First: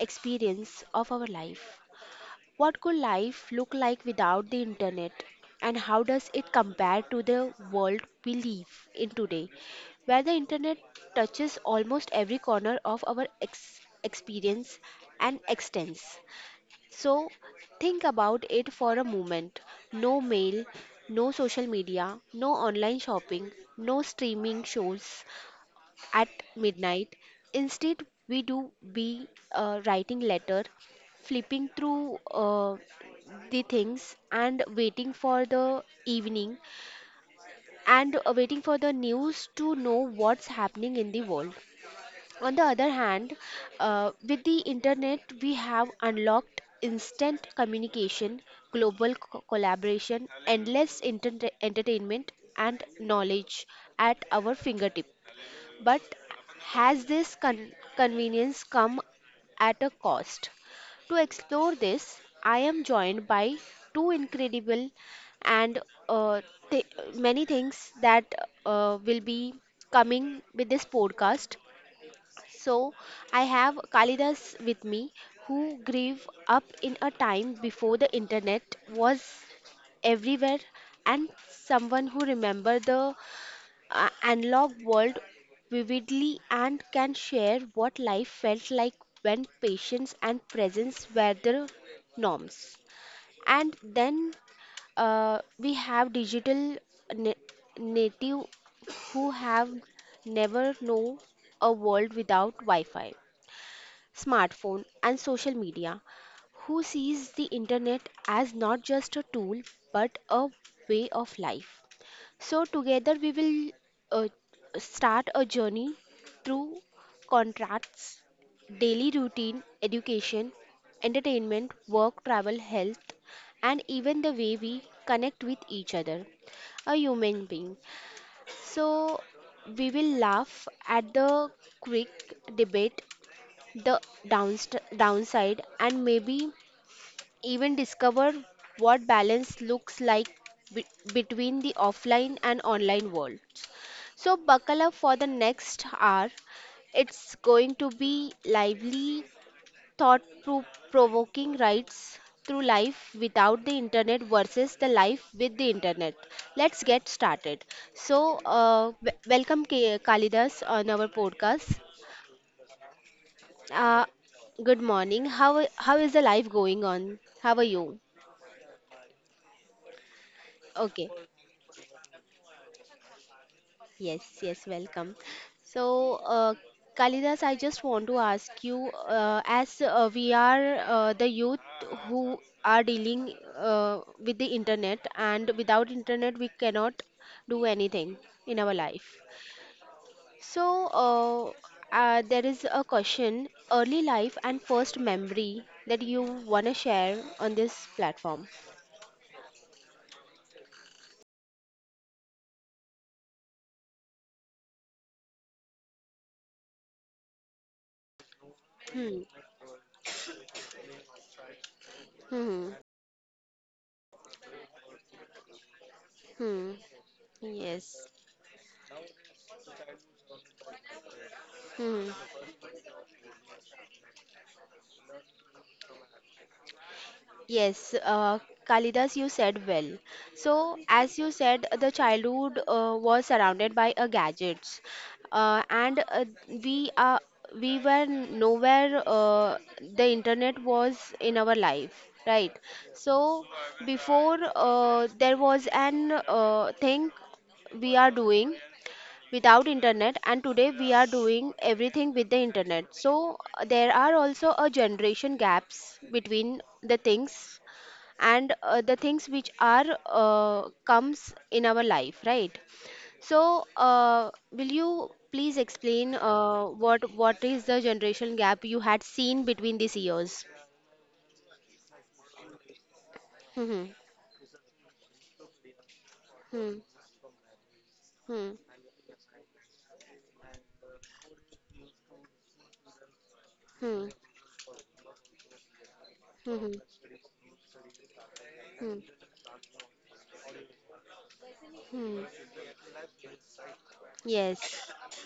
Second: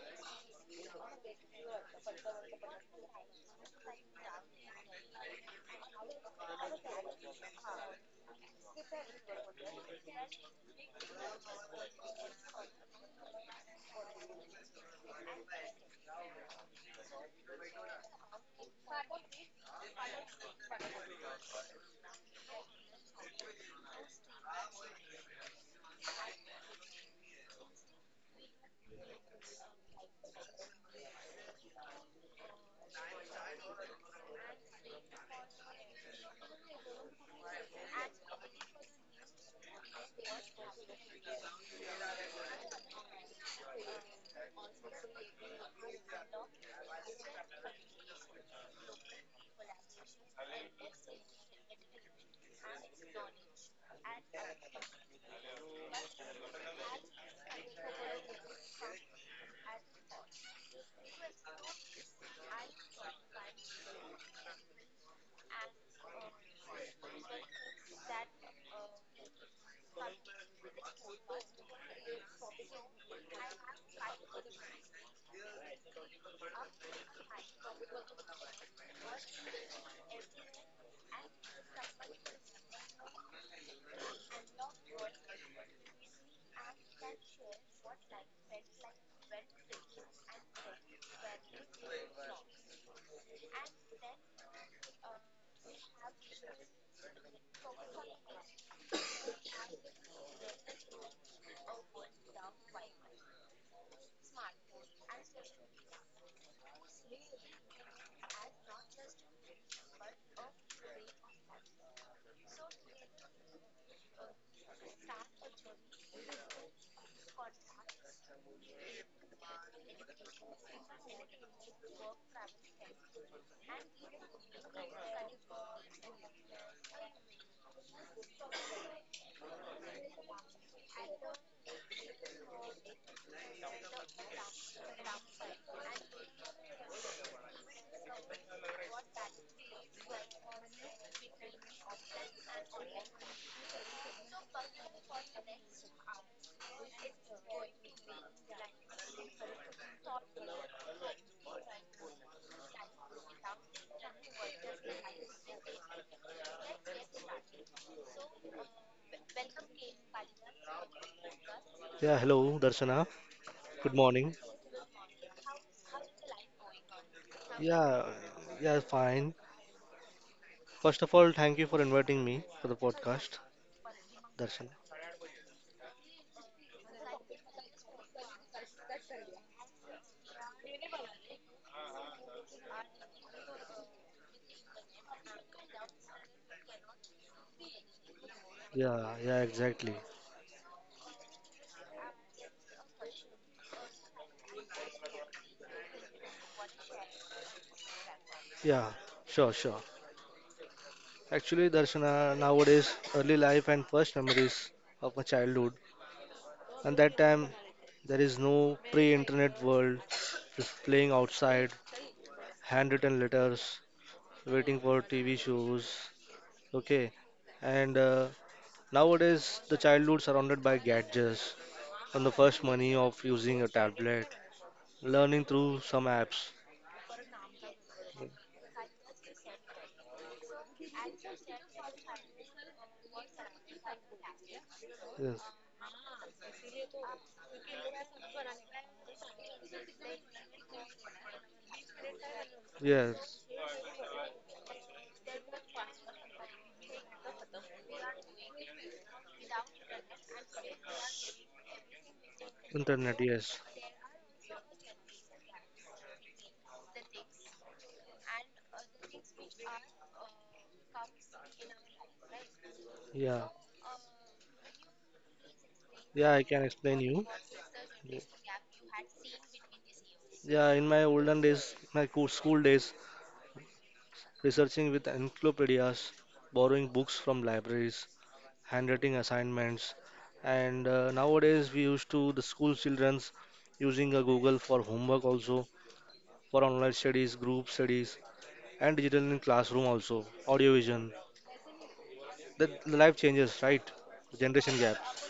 experience of our life. What could life look like without the internet? And how does it compare to the world we live in today, where the internet touches almost every corner of our experience and extends? So, think about it for a moment. No mail, no social media, no online shopping, no streaming shows, at midnight. Instead, we do be writing letter, flipping through the things and waiting for the evening and waiting for the news to know what's happening in the world. On the other hand, with the internet, we have unlocked instant communication, global collaboration, endless entertainment, and knowledge at our fingertips. But has this convenience come at a cost? To explore this, I am joined by two incredible and uh, th- many things that will be coming with this podcast. So, I have Kalidas with me who grew up in a time before the internet was everywhere, and someone who remember the analog world vividly and can share what life felt like when patience and presence were the norms. And then we have digital na- native who have never know a world without Wi-Fi, smartphone, and social media, who sees the internet as not just a tool but a way of life. So, together we will uh, start a journey through contracts, daily routine, education, entertainment, work, travel, health, and even the way we connect with each other, a human being. So, we will laugh at the quick debate, the downside, and maybe even discover what balance looks like be- between the offline and online worlds. So, buckle up for the next hour. It's going to be lively, thought provoking rides through life without the internet versus the life with the internet. Let's get started. So, welcome Kalidas on our podcast. Yeah, hello, Darshana. Good Uh, morning. Good morning. How is the life going on? How are you? Yeah, yeah, fine. First Okay. of all, thank you for inviting me for the podcast, Yes, yes, Darshana. welcome. So, Kalidas, I just want to ask you, as we are the youth who are dealing with the internet, and without internet, we cannot do anything in our Yeah, life. yeah, exactly. So, there is a question, early life and first memory that you want to share on this platform. Yeah, sure, sure. Actually, Darshana, nowadays, early life and first memories of my childhood. And that time, there is no Hmm. pre-internet world, just playing outside, Hmm. Hmm. handwritten letters, waiting for TV shows. Hmm. Okay, and Yes. Nowadays, the childhood surrounded by gadgets Hmm. on the first money of using a tablet, learning through some apps. Yes, Kalidas, you said well. So, as you said, the childhood was surrounded by gadgets, Yes, and we were nowhere. The internet was in our life, right? So, yes, before there was an thing we are doing without internet, and today we are doing everything with the internet. internet, So yes. There are also a generation gaps between the things and the things which are comes in our life, right? Yeah, So will you please explain yeah, I can explain what you. what is the generation Yeah, gap you had seen between these years? in my olden days, school days, Hmm. researching with encyclopedias, Hmm. borrowing books from libraries, Hmm. handwriting assignments, and nowadays we used to the school childrens Hmm. using a Google for homework also, for Hmm. online studies, group studies, and Hmm. digital in classroom also, audio vision. Hmm. The life changes, right? Generation Yes. gaps.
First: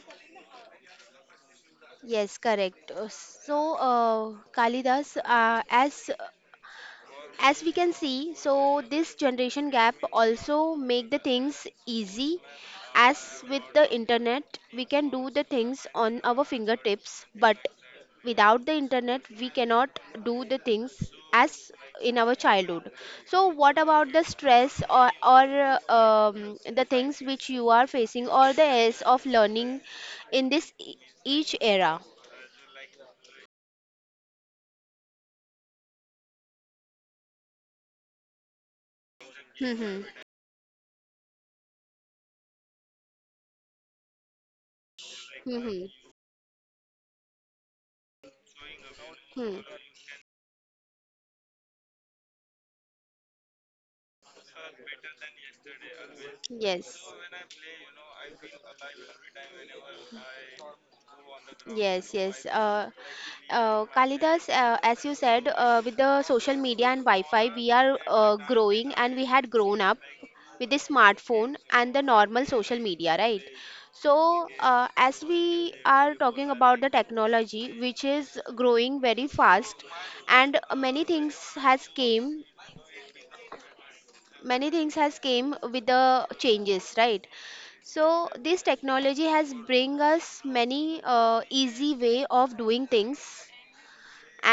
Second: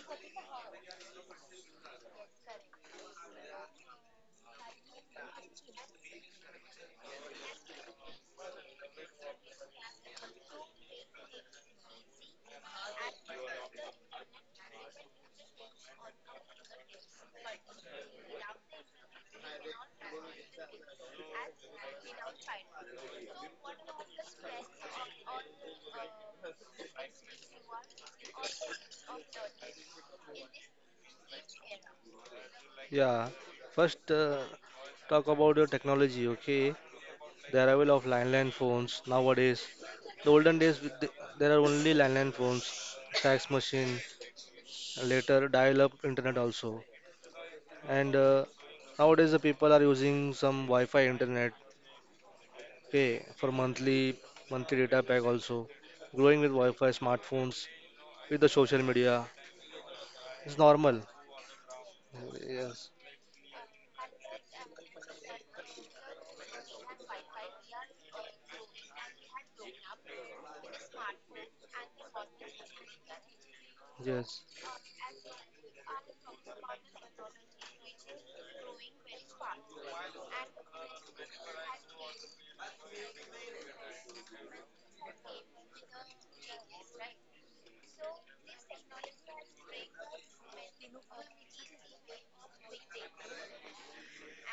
Yes, correct. So, Kalidas, as we can see, so this generation gap also make the things easy, as with the internet we can do the things on our fingertips, but without the internet we cannot do the things as in our childhood. So what about the stress or uh, the things which you are facing or the airs of learning in this each era? Yeah. First, talk about your technology, okay? The arrival of landline phones nowadays. Hmm. Hmm. The olden days, with the- There are only landline phones, fax machine, later Hmm. dial-up Hmm. internet also. And nowadays, the Hmm. people are using some Wi-Fi internet, okay, for monthly data pack also. Growing with Wi-Fi, Yes. smartphones, with the social media, it's normal. Yes, yes. Yes, Kalidas, as you said, with the social media and Wi-Fi, we are growing and we had grown up with the smartphone and the normal social media, right? yes. So, as we are talking about the technology, which is growing very fast, and many things has came with the changes, right? So this technology has bring us many easy way of doing things,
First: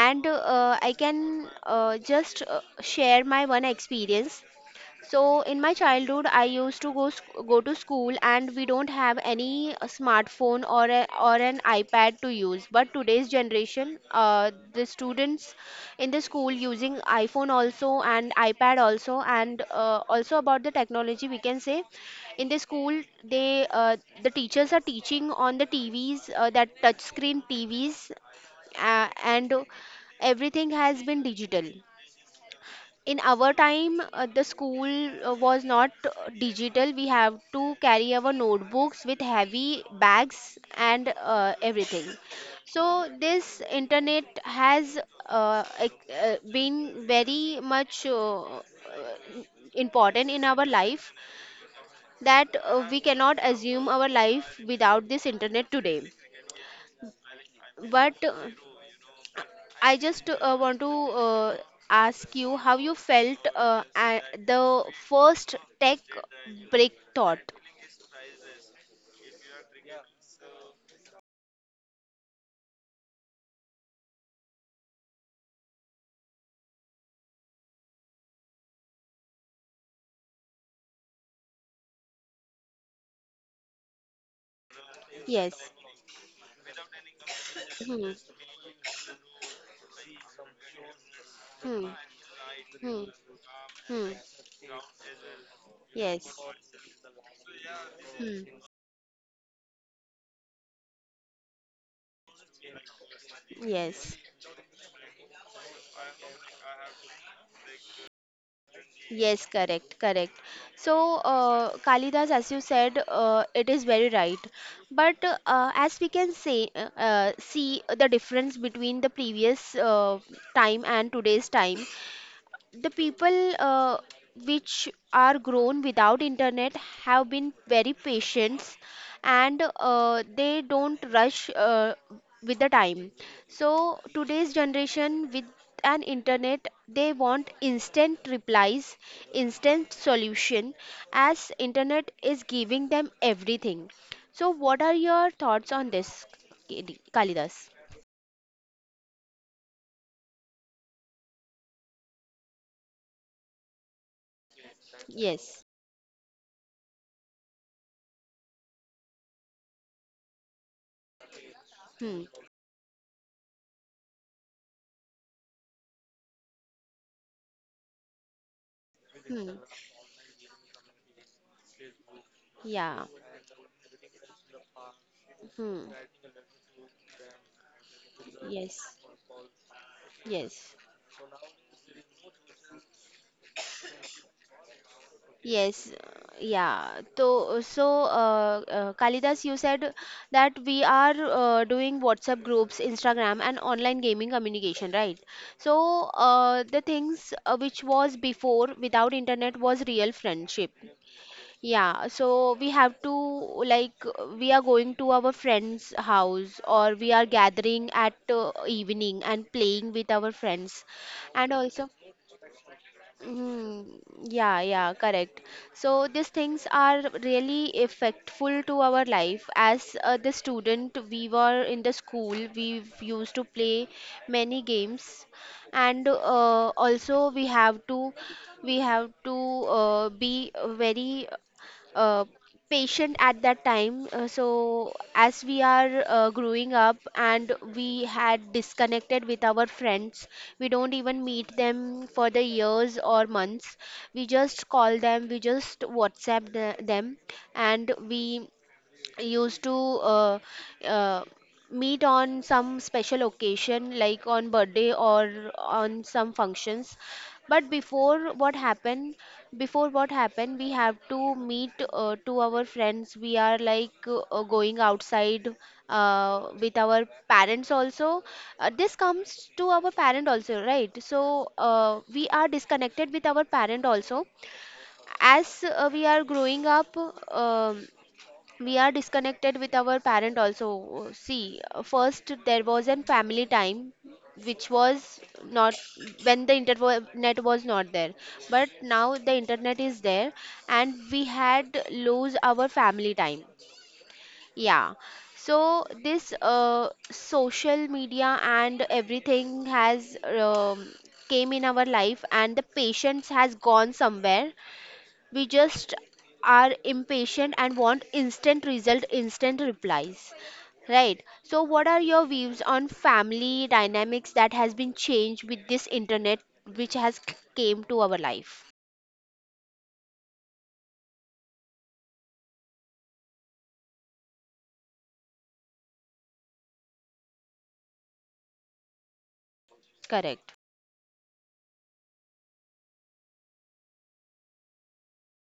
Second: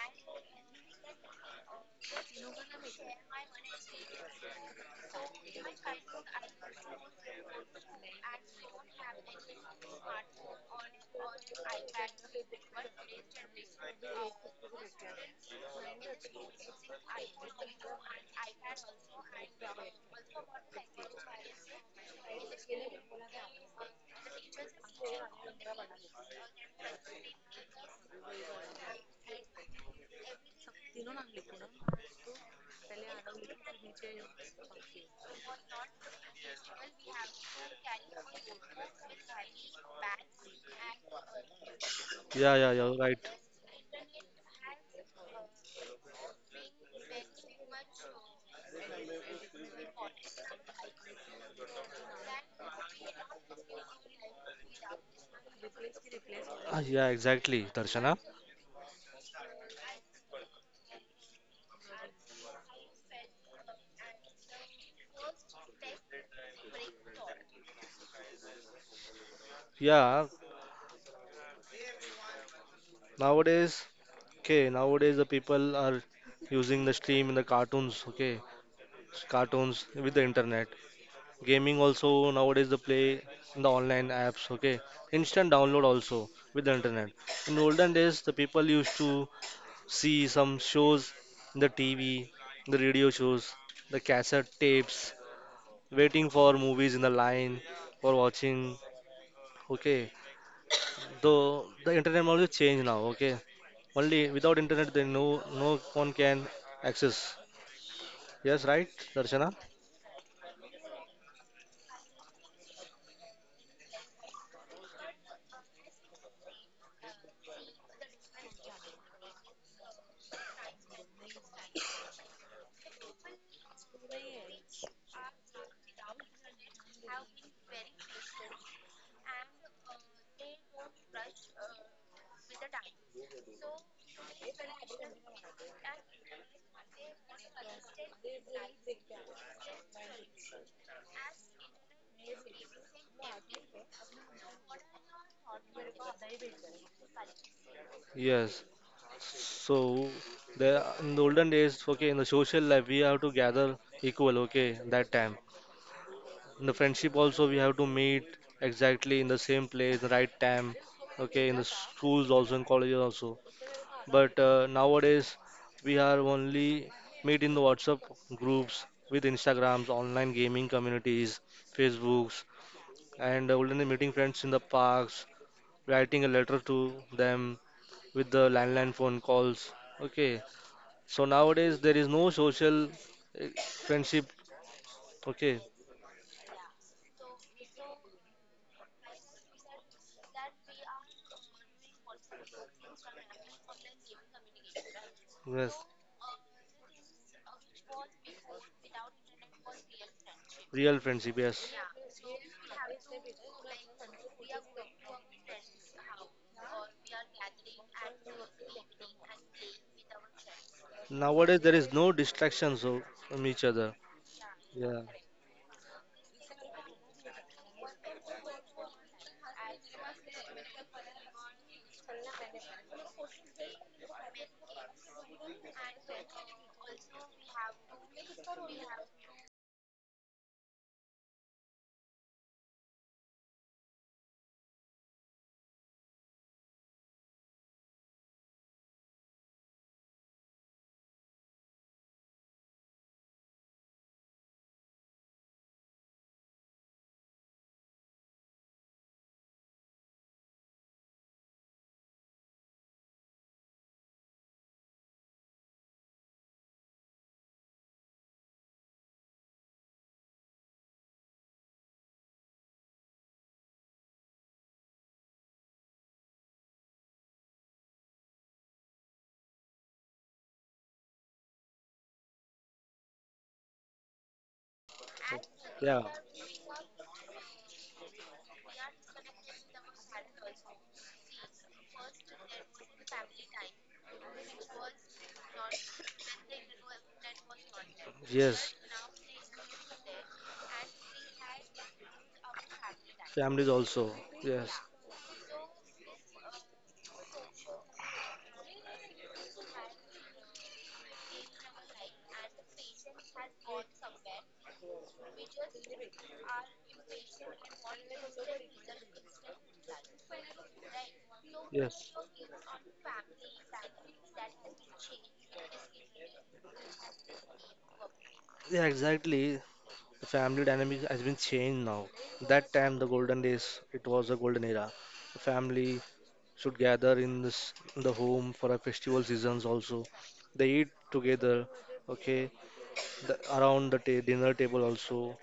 and I can just share my one experience. So in my childhood I used to go to school, and we don't have any smartphone or or an iPad to use. But today's generation, the students in the school using iPhone also and iPad also. And also about the technology, we can say, in the school they the teachers are teaching on the TVs, that touch screen TVs, and everything has been digital. In our time, the school was not digital. We have to carry our notebooks with heavy bags and everything. Yeah, yeah, So you're right. this internet has been very much important in our life, that we cannot assume our life without this internet today. Yeah, exactly, But Darshana. I just want to ask you how you felt at the first tech break thought. Yeah, nowadays, okay, nowadays the people are using the stream in the cartoons, okay, cartoons with the internet. Gaming also nowadays the play in the online apps, okay, instant Yes. download also with the internet. In olden Hmm. days, the people used to see some shows in the Hmm. TV, the Hmm. radio shows, the Hmm. cassette tapes, waiting Yes. for movies in the line for watching, Hmm. okay. the the internet only change now. Okay, Yes. only without internet then no, no one can access. Yes, right, Yes, Darshana. correct, correct. So, Kalidas, as you said, it is very right. But as we can say, see the difference between the previous time and today's time. The people which are grown without internet have been very patient, and they don't rush with the time. So today's generation with an internet, they want instant replies, instant solution, as internet is giving them everything. So what are your thoughts on this, Kalidas? Yes, so the in the olden days, okay, in the social life we have to gather equal, okay, that time. Yes. In the friendship also we have to meet exactly in the same place the right time, okay, in the Hmm. schools also, in colleges also. But nowadays, we are only meet in the WhatsApp groups with Hmm. Instagrams, online gaming communities, Facebooks, Yeah. and only meeting friends in the parks, Hmm. writing a letter to them with the Yes. landline phone calls. Okay, Yes, so nowadays there is no social friendship. Okay, yes, yeah. So, Kalidas, you said that we are doing WhatsApp groups, Instagram, and online gaming communication, right? yes, So, the things which was before without internet was real friendship. real friendship. Yes. Yeah, so we have to, like, we are going to our friend's house, or we are gathering at evening and playing with our friends, and Nowadays, there also. is no from each other. Mm, yeah, yeah, Yeah, correct. So these things are really effectful to our life. As the student, we were in the school. We used to play many games, and also we have to be very uh, patient at that time. So as we are growing up, and we had disconnected with our friends, we don't even meet them for the years or months. We just call them, we just WhatsApp them, and we used to uh, meet on some special occasion, like on birthday or on some functions. But before what happened we have to meet to our friends. We are like going outside with our parents also. This comes to our parent also, right? So we are disconnected with our parent also, as we yeah, are growing up. um we are disconnected with our parent also. See, first there was a family time, which was not, when the internet was not there. But yes, now the internet is there, and we had lose our family time. families also. Yes, Yeah, so this social media and everything has um, came in our life, and the patience has gone somewhere. We just are impatient and want instant result, instant replies. Right. So what are yes. your views on family dynamics that has been changed with this internet, which has came to our life? Yeah, exactly. The family dynamic has been changed now. That time, the golden days, it was a golden era. The family should gather in this in the home for a festival seasons also. Correct. They eat together, okay, around the dinner table also.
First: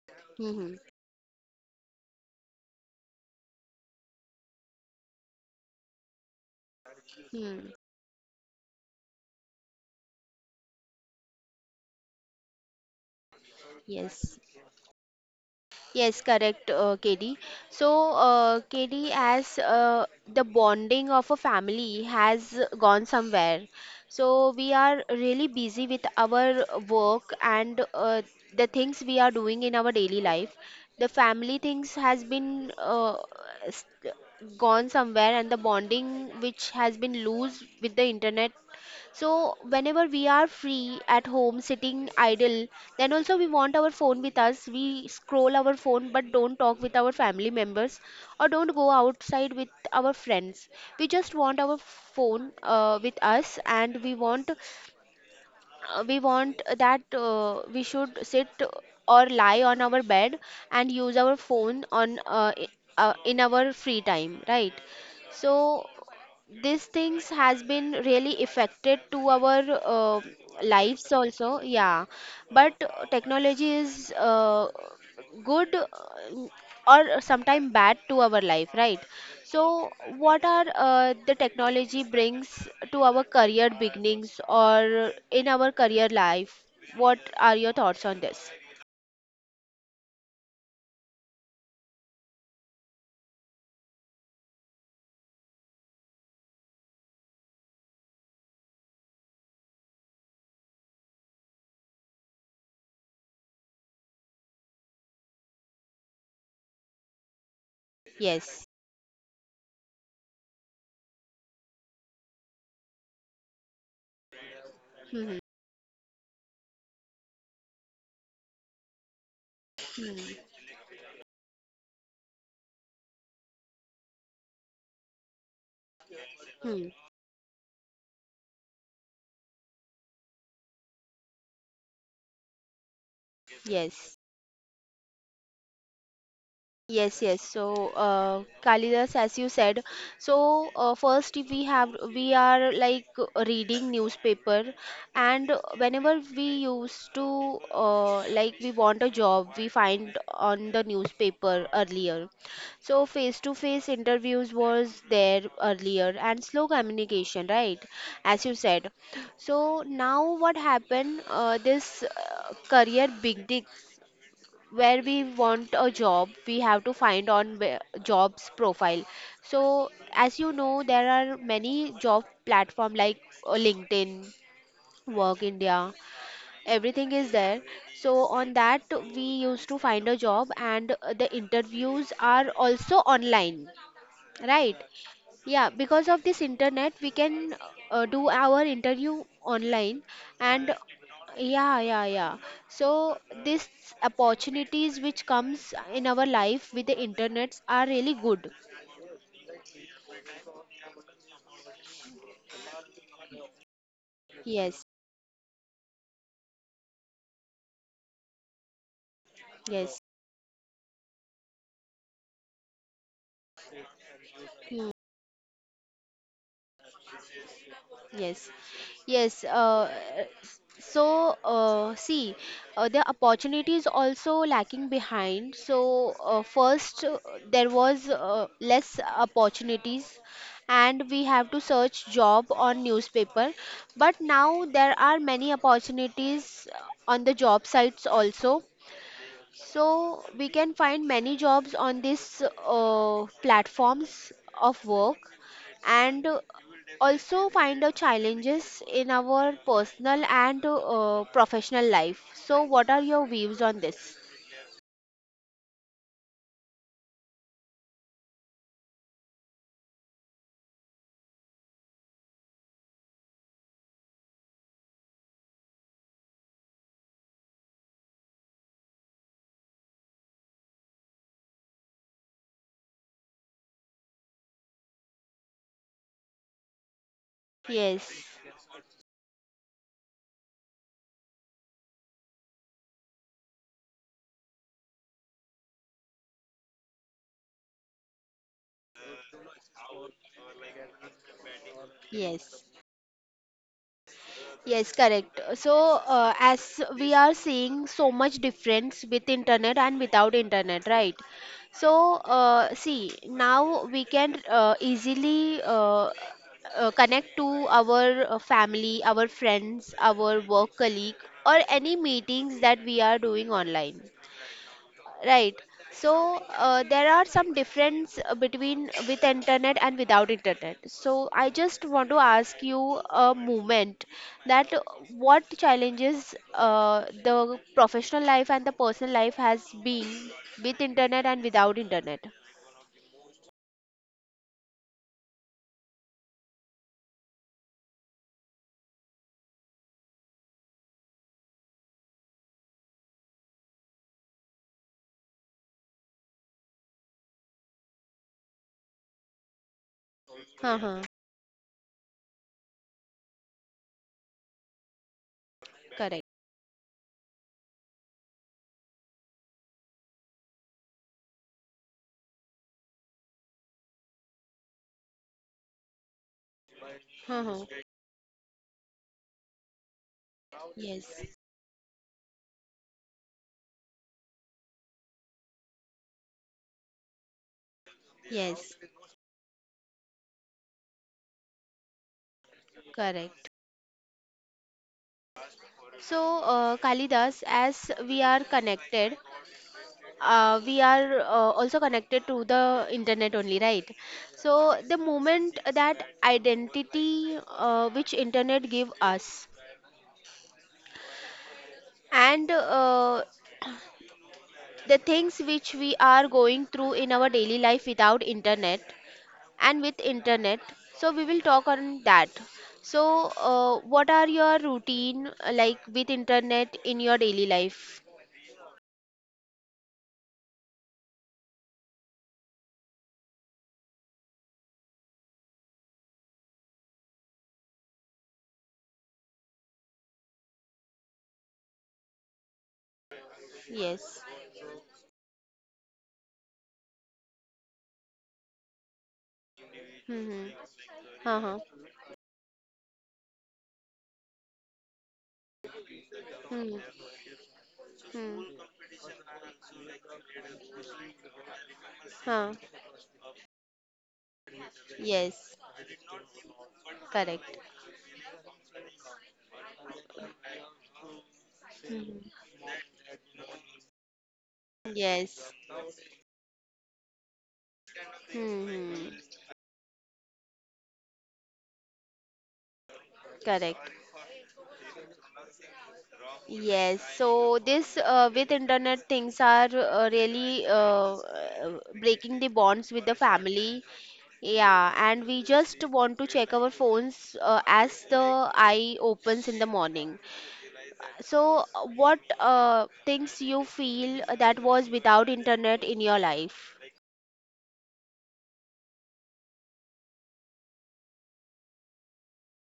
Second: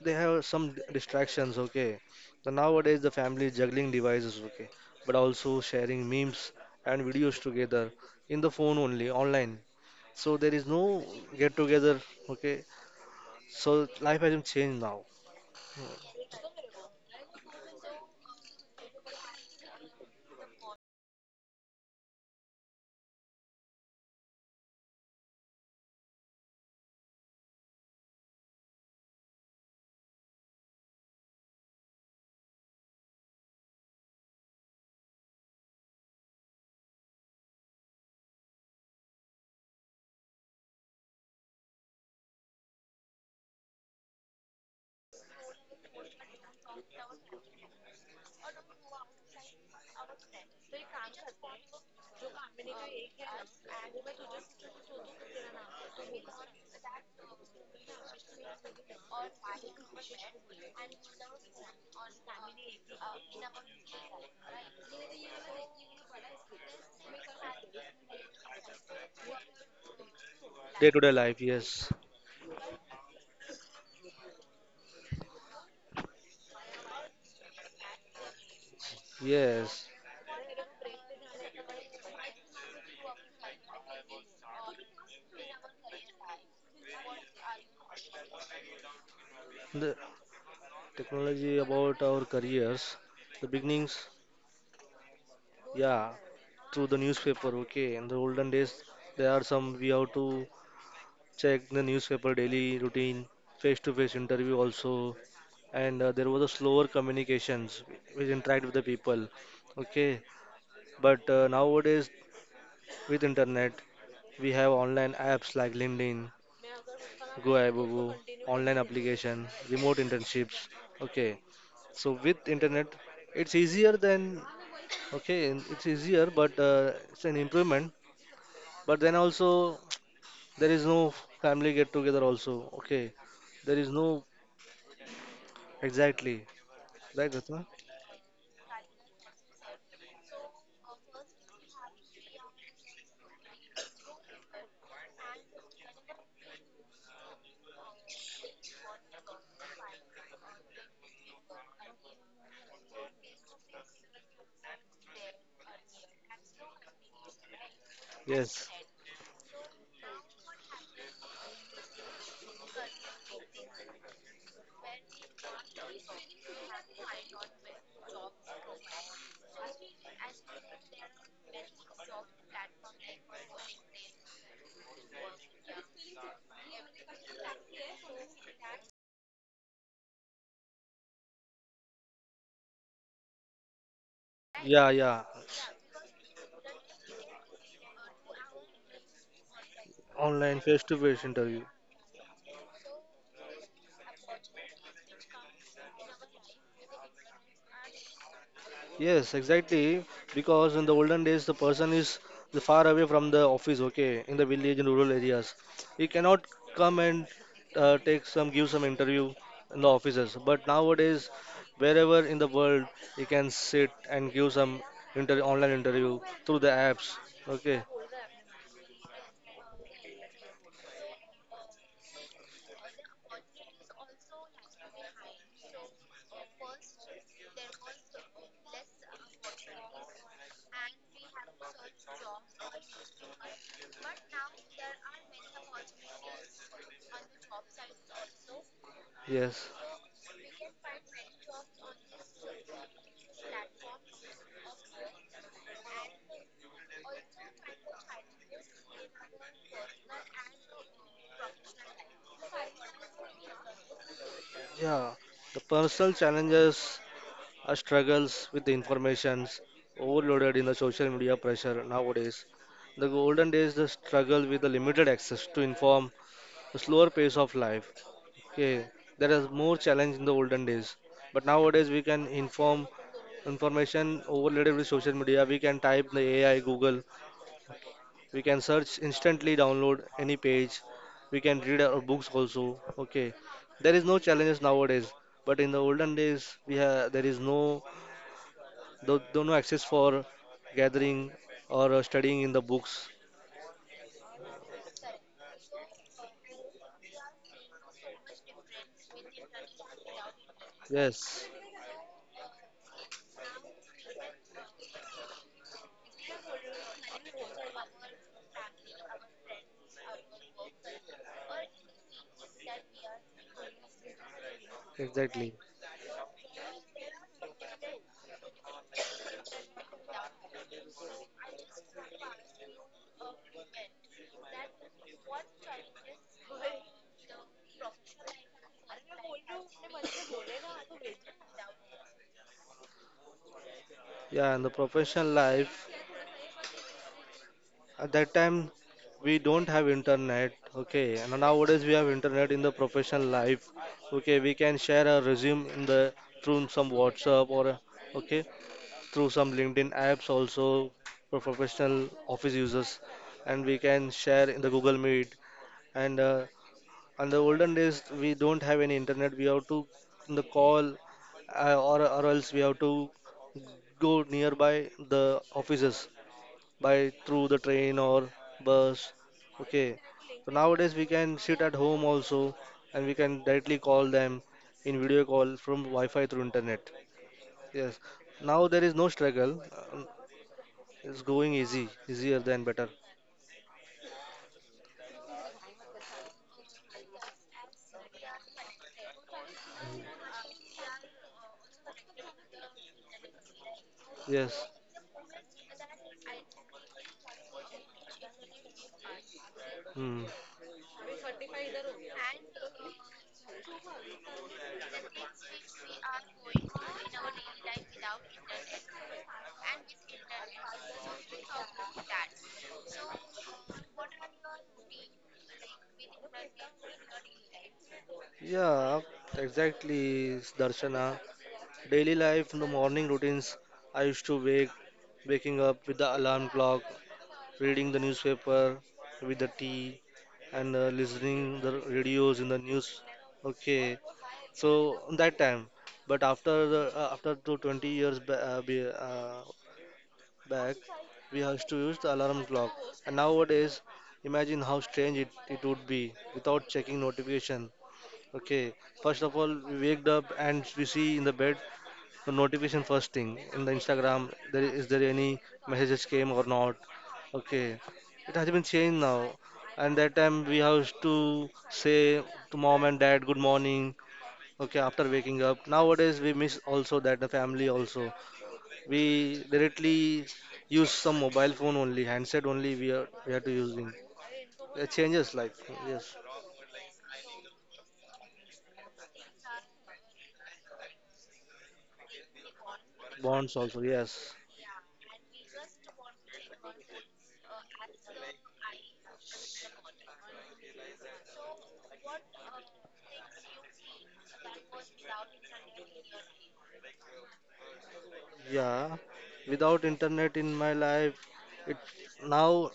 They have some Mm-hmm. Distractions, okay. So nowadays, the family is juggling devices, okay, but also sharing memes and videos Hmm. together in the phone only, online. So there is no get together, okay. So life has Yes. been changed now day Yes, correct, KD. So, KD, as the bonding of a family has gone somewhere, so we are really busy with our work and the things we are doing in our daily life. The family things has been s- gone somewhere, and the bonding which has been loose with the internet. So whenever we are free at home, sitting idle, then also we want our phone with us. We scroll our phone, but don't talk with our family members or don't go outside with our friends. We just want our phone with us, and we want that we should sit or lie on our bed and use our phone on in our free time, right? So these things has been really affected to our to day lives life. also, Yes, yeah. But technology is good or sometimes bad to our life, right? yes, So what are the technology brings to our career beginnings or in our career life? What are your thoughts on this? the technology about our careers, the beginnings. Yeah, through the newspaper, okay, in the olden days, there are some we have to check the newspaper daily routine, face to face interview also, and there was a slower communications we interact Yes. with the people, okay. But nowadays with internet, we have online Hmm. apps like LinkedIn, GoIBobo, online application, remote Hmm. internships. Okay, so with internet, it's easier than okay, and it's easier, but Hmm. Hmm. It's an improvement. But then also, there is no family get together also. Okay, there is no Yes. exactly Yes, right, yes. Ratna? So, Kalidas, as you said, so first we are like reading newspaper, and whenever we used to, like, we want a job, we find on the newspaper earlier. So face-to-face interviews was there earlier, and slow communication, right? As you Yes, said. So now what happened? This career big where we want a job we have to find on jobs profile so as you know there are many job platform like LinkedIn, Work India, everything is there so on that we used to find a job and the interviews are also online, right? yeah, yeah, Yeah, because of this internet, we can do our interview online online and face to face interview. yeah, yeah, yeah. So these opportunities which comes in our life with the internet are really good. Yes, exactly. Because in the olden days, the person is the far away from the office. Okay, in the village Yes, and rural areas, he cannot come and take some, give some interview in the yes. offices. But nowadays, wherever in the world, he can sit and give some inter online interview through the apps. Okay, Yes, yes. See, the opportunities also lacking behind. So first, there was less opportunities, and we have to search job on newspaper. But now there are many opportunities on the job sites also, yes, so we can find many jobs on these platforms of work and also find the challenges in our personal and professional life. So what are your views on this? yeah. The personal challenges, our struggles with the informations overloaded in the social media pressure nowadays. The golden days, the struggle with the limited access to inform, the slower pace of life. Okay, there is more challenge in the olden days, but nowadays we can inform information overloaded with social media. We can type the AI, Google. Yes. We can search instantly, download any page. We can read our books also. Okay, there is no challenges nowadays, but in the olden days we have there is no don't no access for gathering or studying in the Yes. books. Yes, correct. So, as we are seeing so much difference with internet and without internet, right? Yes, So, see, now we can easily connect to our family, our friends, our work colleague, or any meetings that we are doing online. exactly. Right. So there are some difference between with internet and without internet. So I just want to ask you a moment that what challenges the professional life and the personal life has been with internet and without internet. Yeah, in the professional life, at that time we don't have internet. Okay, and nowadays we have internet in the professional life. Okay, we can share a resume in the through some WhatsApp or okay through some LinkedIn apps also Uh-huh. for professional office users, and we can share in the Google Meet and Correct. And the olden days, we don't have any internet. We have to the call, or else we have to go nearby the offices by through the Uh-huh. train or bus. Okay. So nowadays we Yes. can sit at home also, and we can directly call them in video call from Wi-Fi through internet. Yes. Now Yes. there is no struggle. Um, It's going easy, easier than better. Correct. So, Kalidas, as we are connected, we are also connected to the internet only, right? So Yes. the moment that identity which internet give us Hmm. and the things which we are going through in our daily life without internet and with internet, so we will talk on that. So what are your routine like with internet in your daily life? Yeah, exactly, Darshana. Daily life, the morning routines. I used to wake, waking up with the alarm clock, reading the newspaper with the tea, and listening the radios in the news. Okay, Yes. so that time, but after the after to 20 years Mm-hmm. back, we Uh-huh. used to use the alarm clock, and nowadays, imagine how strange it would be without Hmm. checking notification. Hmm. Okay, first of all, we waked up and we see in the bed the Huh. notification first thing in the Instagram. There is there any Yes. messages came or not? Correct. Okay, it has been changed now. And that time we have to Mhm. say to mom and dad good morning. Okay, after waking Yes. up. Nowadays we miss also that the family also. Hmm. We directly use some mobile phone only, handset only. We are to Correct. using. It changes life. Yes, Yes. So this with internet things are really breaking the bonds with the bonds also. family. Yes. Yeah, and we just want to check our phones as the eye opens in the morning. So what things you feel that was without internet in your life? Yeah, without internet in my life, it now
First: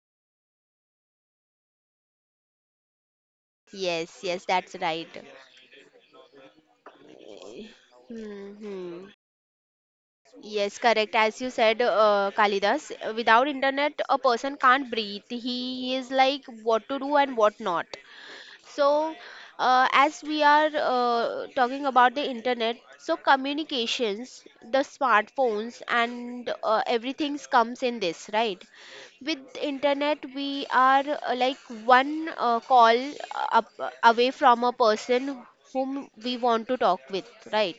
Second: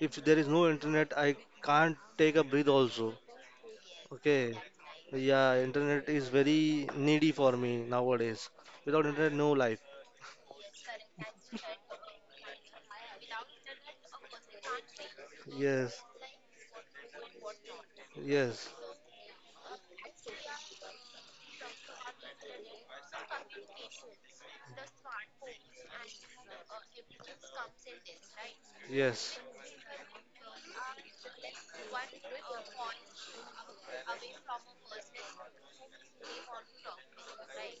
if there is no internet, I can't take a breath also. Yes, yes, Okay, that's right. yeah, internet is very needy for me nowadays. Hmm. Without Hmm. internet, no life. Yes, correct. As you said, Kalidas, without internet, a person can't breathe. He Yes, is like what to do and what not. yes, So, as we are talking about the internet, so communications, the smartphones, and everything comes in this, right? yes. With internet, we are like one call up, away from a person whom we want to talk with, right?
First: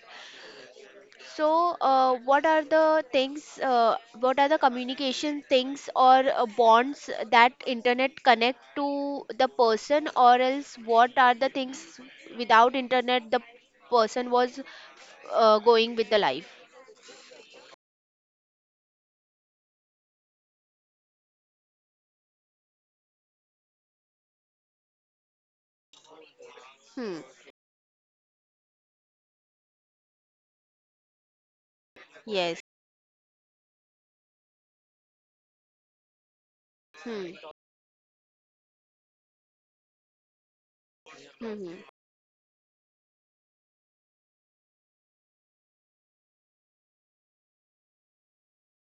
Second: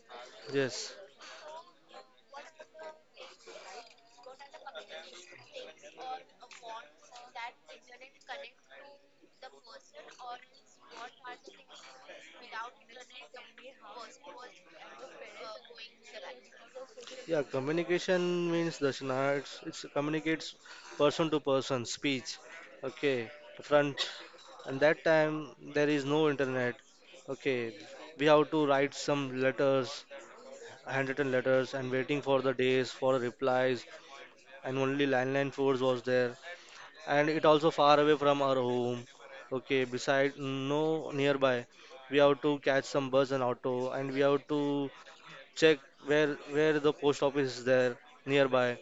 Yes. So, what are the things, what are the communication things or bonds that internet connect to the person, or else what are the things without internet the person was going with the life? Yeah, communication means Darshana, it's communicates person to person, speech, okay, front. And that time there is no internet, Hmm. okay. We have to write some letters, handwritten letters, and waiting for the Yes. days for replies. And only landline phones was there, and it Hmm. also far away from our home, okay. Beside no nearby, Hmm. we have to catch some bus and auto, and we have to check where the post office is there nearby.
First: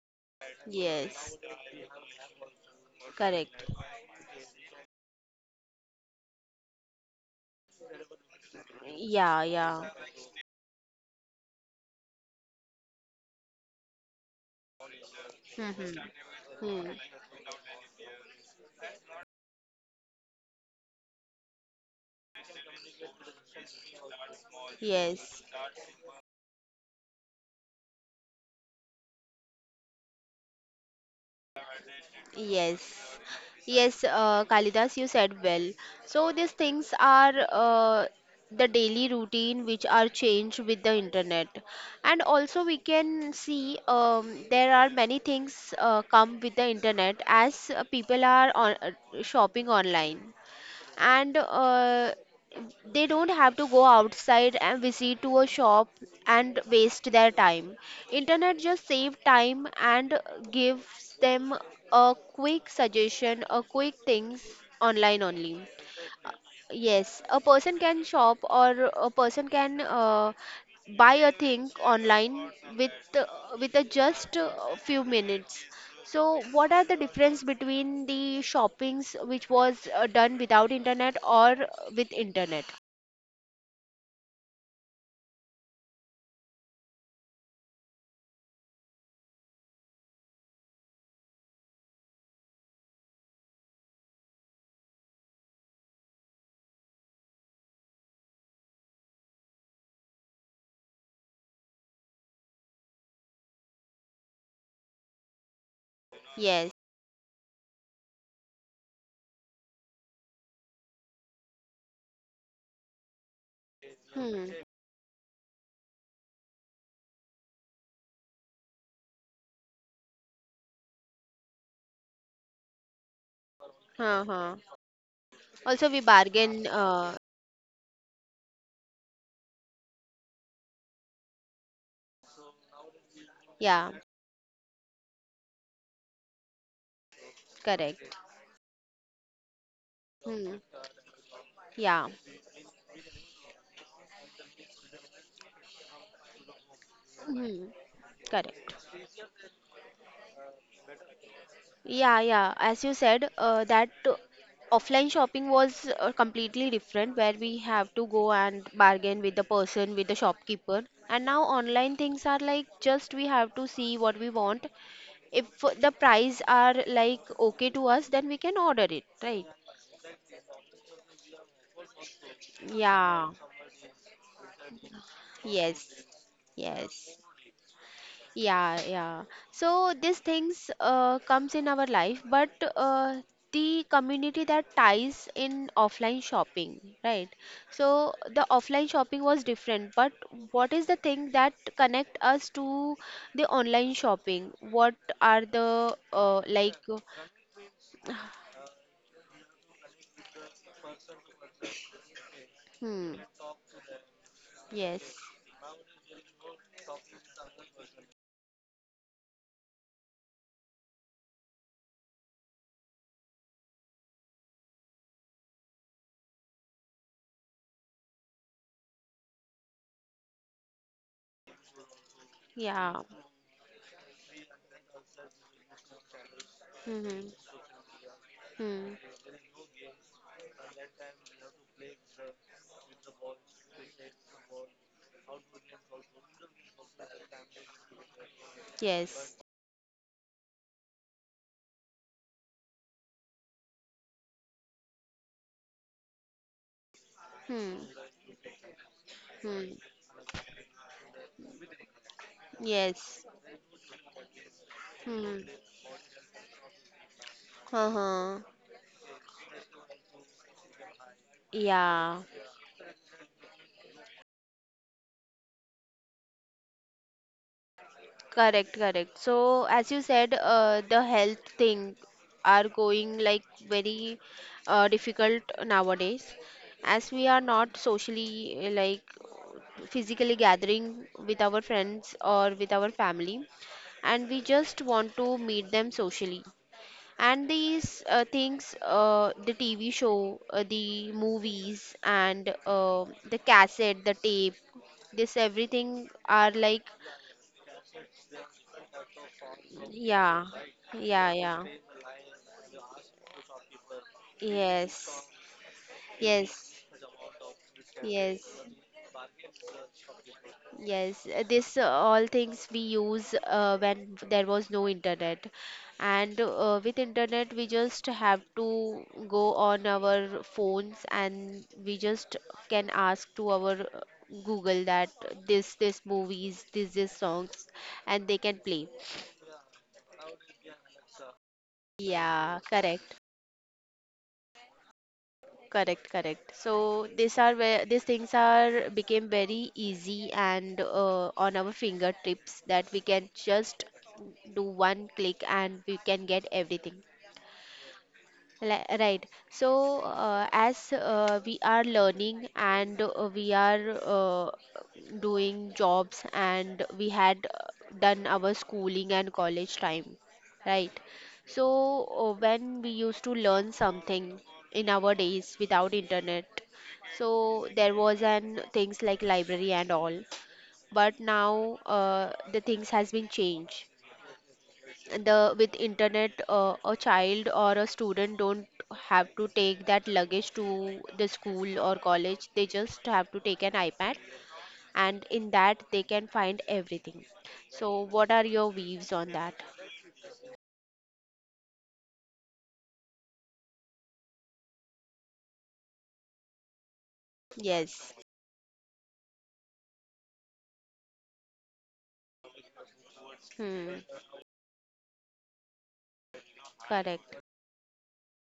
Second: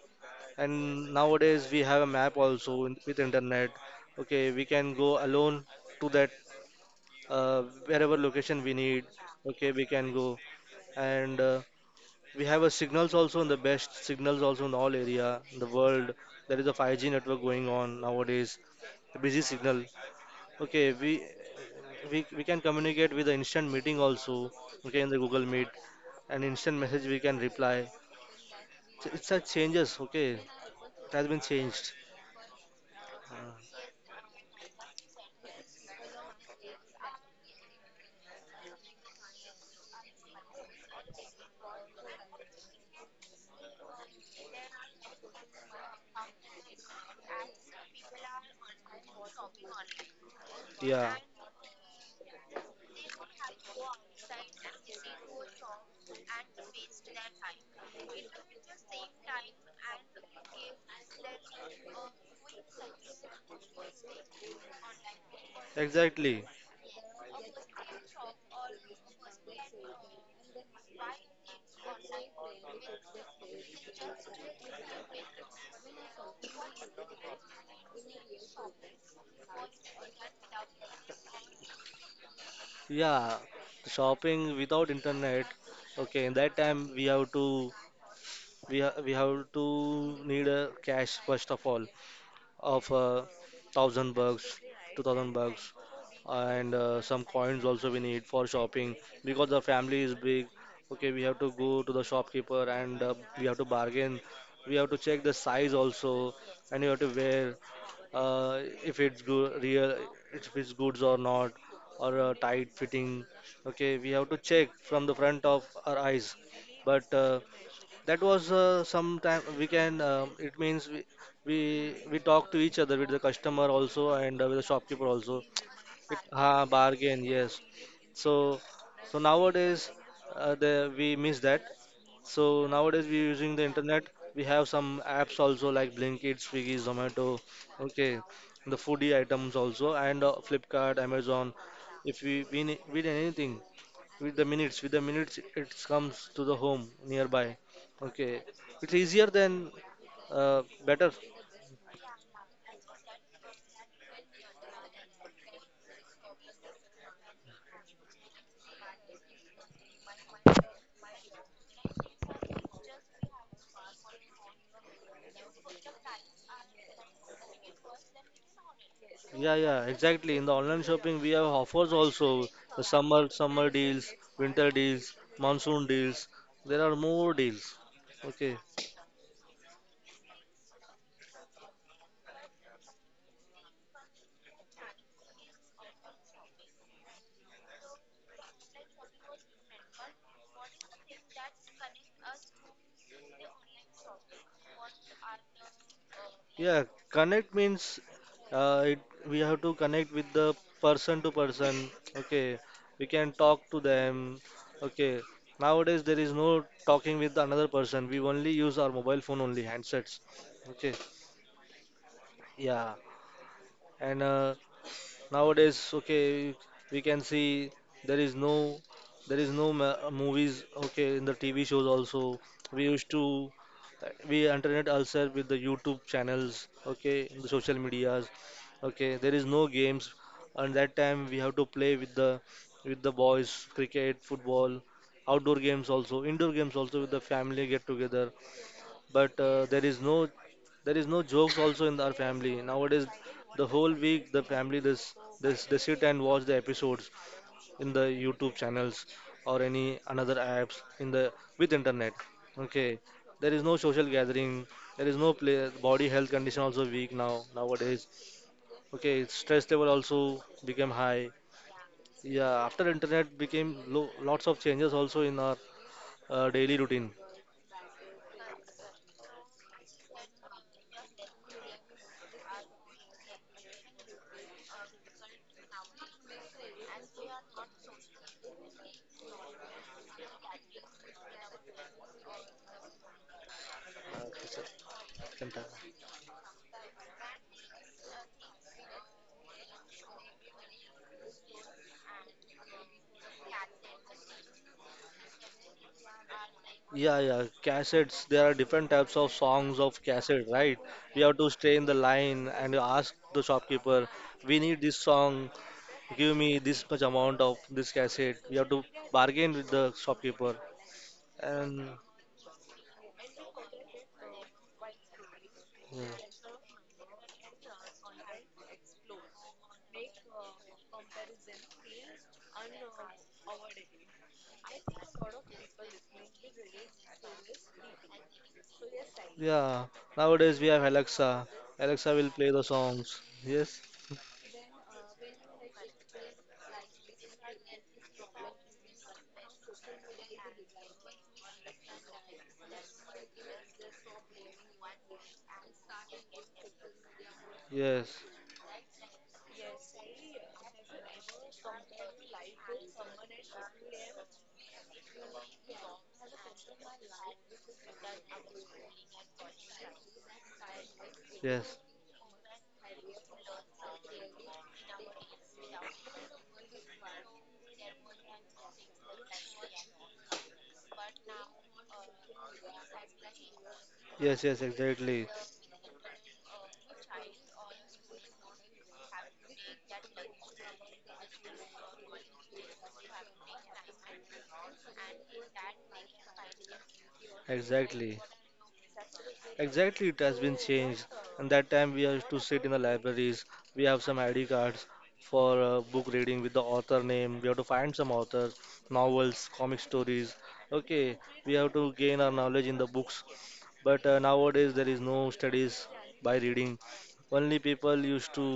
And Yes. nowadays we have a map also in, with Correct. internet. Okay, we can go alone to that wherever location we need. Yeah. Okay, we Yeah. can go and we have a signals also in the best signals also in all area in the Hmm. world. There is a Hmm. Hmm. 5G network going on nowadays. A busy signal. Okay, we can communicate with the instant meeting also. Okay, in the Yes. Google Meet, an instant message we can reply. It's a changes, okay? It has been changed. Yes, Uh, yes, Kalidas, you said well. So these things are the daily routine which are changed with the internet, and also we can see there are many things come with the internet as people are on, shopping online yeah, and they don't have to go outside and visit to a shop and waste their time, internet just save time and gives them a quick suggestion, a quick things online only. exactly. Yes, a person can shop or a person can buy a thing online with uh, with a just a few minutes. So, what are the difference between the shoppings which was done without internet or with internet? Yeah, shopping without internet. Okay, in that time we have to need a cash first of all. Of 1,000 bucks, 2,000 bucks, and some coins also we need for shopping because the family is big. Okay, we have to go to the shopkeeper and we have to bargain. We have to check the size also, Yes. and you have to wear if it's good, real, if it's goods or not, or tight fitting. Okay, we have to Hmm. check from the front of our eyes. But that was sometime we can it means we talk to each other with the customer also Huh, and huh. with the shopkeeper also. Also, we Ah, bargain. Bargain, yes. So, so nowadays, we miss that. So nowadays we're using the Yeah. internet. We have some apps also like Blinkit, Swiggy, Zomato. Correct. Okay, the foodie items also and Hmm. Flipkart, Amazon. Yeah. If we need anything with the minutes it comes to the home nearby. Hmm. Okay, Correct. it's easier than better. Yeah, yeah. As you said, that offline shopping was completely different, where we have to go and bargain with the person, with the shopkeeper. And now online things are like just we have to see what we want. If the price are like okay to us, then we can order it, right? Yeah, yeah, exactly. In the online shopping, we have offers also. The summer Yeah. summer deals, winter deals, monsoon Yes. deals. There are Yes. more deals. Okay. Yeah, yeah. So these things comes in our life, but uh, the community that ties in offline shopping, right? So the offline shopping was different, but what is the thing that connect us to the online shopping? What are the like? Yeah, connect means uh, it, we have to connect with the person to person. Okay. We Hmm. can talk to them. Yes. Okay. Nowadays there is no talking with another person. We only use our mobile phone only handsets. Okay. Yeah. And Nowadays, okay, we can see there is no movies, okay, in the TV shows also. We Yeah. used to We entertain ourselves with the YouTube channels, okay, Hmm. in the social medias, Hmm. okay, there is no games. And that time we have to play with the boys, cricket, football, outdoor games also, indoor games also, with the family get together Yes. but there is no jokes also in our family nowadays. The whole week the family, this, they sit and watch the episodes Hmm. in the YouTube channels, or Hmm. any another apps in the, with internet, okay. Yes. There is no social gathering, there is no Hmm. play, body health condition also weak now nowadays. Uh-huh. Okay, stress level also became high. Yeah. Yeah, after internet became lots of changes also in our daily routine. Correct, correct. So, as you said, the health thing are going like very difficult nowadays, as we are not socially like physically gathering with our friends or with our family, and we Okay, sir, just want to can tell. meet them socially. And these things, the TV show, the movies, and the cassette, the tape, this everything are like Yeah, yeah, cassettes. There are different types of songs of yeah, cassette, right? We yeah, have to yeah. stay in the line and you ask the shopkeeper, we need this Yes, song, give me yes, this much amount of this cassette. We yes, have to bargain with the shopkeeper. yes. This And all things we use when there was no internet, yeah, and with internet we just have to go on our phones and we just can ask to our Google that this movies, this songs, and they can play. yeah, nowadays we have Alexa. Alexa will play Yeah, the correct. songs. Yes, Correct, correct. So these are where these things are became very easy and on our fingertips that we can just do one click and we can get everything. yes, Right. So, as we are learning and we are doing jobs and we had done our schooling and college time, right? yes, So, when we used to learn something in our days without internet, so there was an things like library and all, but now the things has been changed yes, yes, exactly, the with internet, a child or a student don't have to take that luggage to the school or college, they just have to take an iPad and in that they can find everything. So exactly. what are your views on that? Exactly, it has been changed. And that time we used to sit in the libraries. We have some ID cards for book reading with the author name. We have to find some Yes. authors, novels, comic stories. Okay, we have to gain our knowledge in the books. But Hmm. nowadays there is no studies by reading. Correct. Only people used to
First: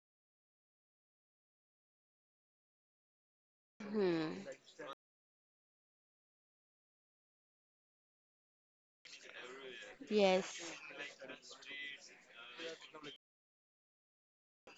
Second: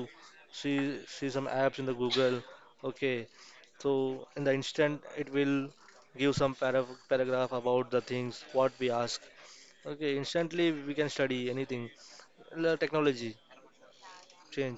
see some apps in the Google. Okay, so Hmm. in the instant it will give some paragraph about the things what we ask. Okay, Yes. instantly we can study anything. The technology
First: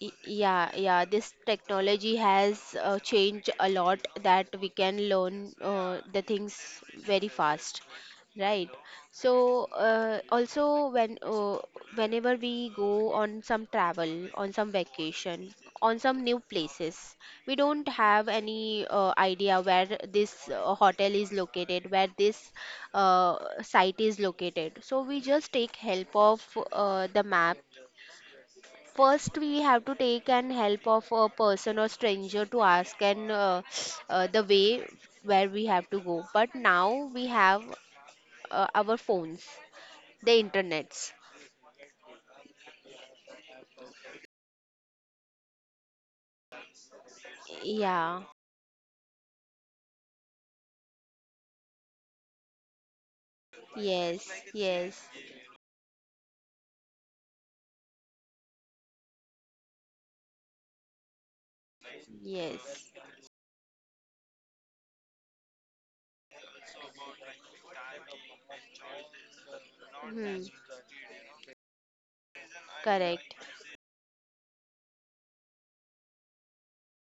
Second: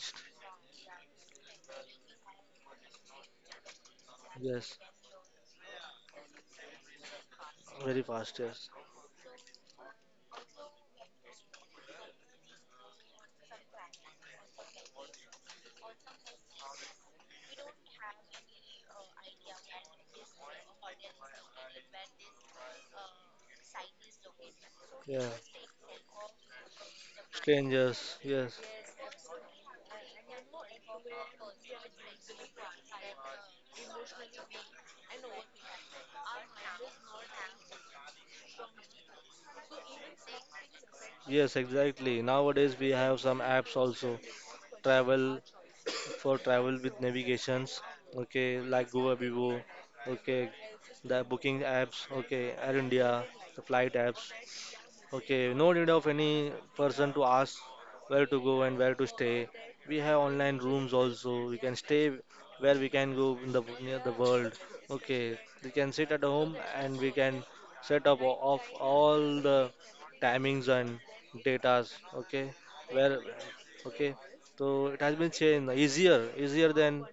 Y- Yeah, yeah, this technology has changed a lot that we Yes, can learn the things very fast, very fast. Yes. right? So also when whenever we go on some travel, on some vacation, on some new places, we don't have any idea where this hotel is located, where this uh, site is located. So we Yeah. just take help of the map. Strangers. Yes. First, we have to take an help of a person or stranger to ask and the way where we have to go. But now we have our phones, the internets. Yes, exactly. Nowadays we have some apps also. Travel For travel with navigations. Yeah. Okay, like Google Vivo. Okay, the booking apps. Okay, Air India, the flight Yes. apps. Yes. Okay, no need of any person to ask where to go and where to stay. We have online rooms also. We can stay where we Yes. can go in the near the world. Okay, we can sit at home and we can set up of all the Hmm. timings and datas. Okay, where, Correct. okay. So it has been changed easier, easier than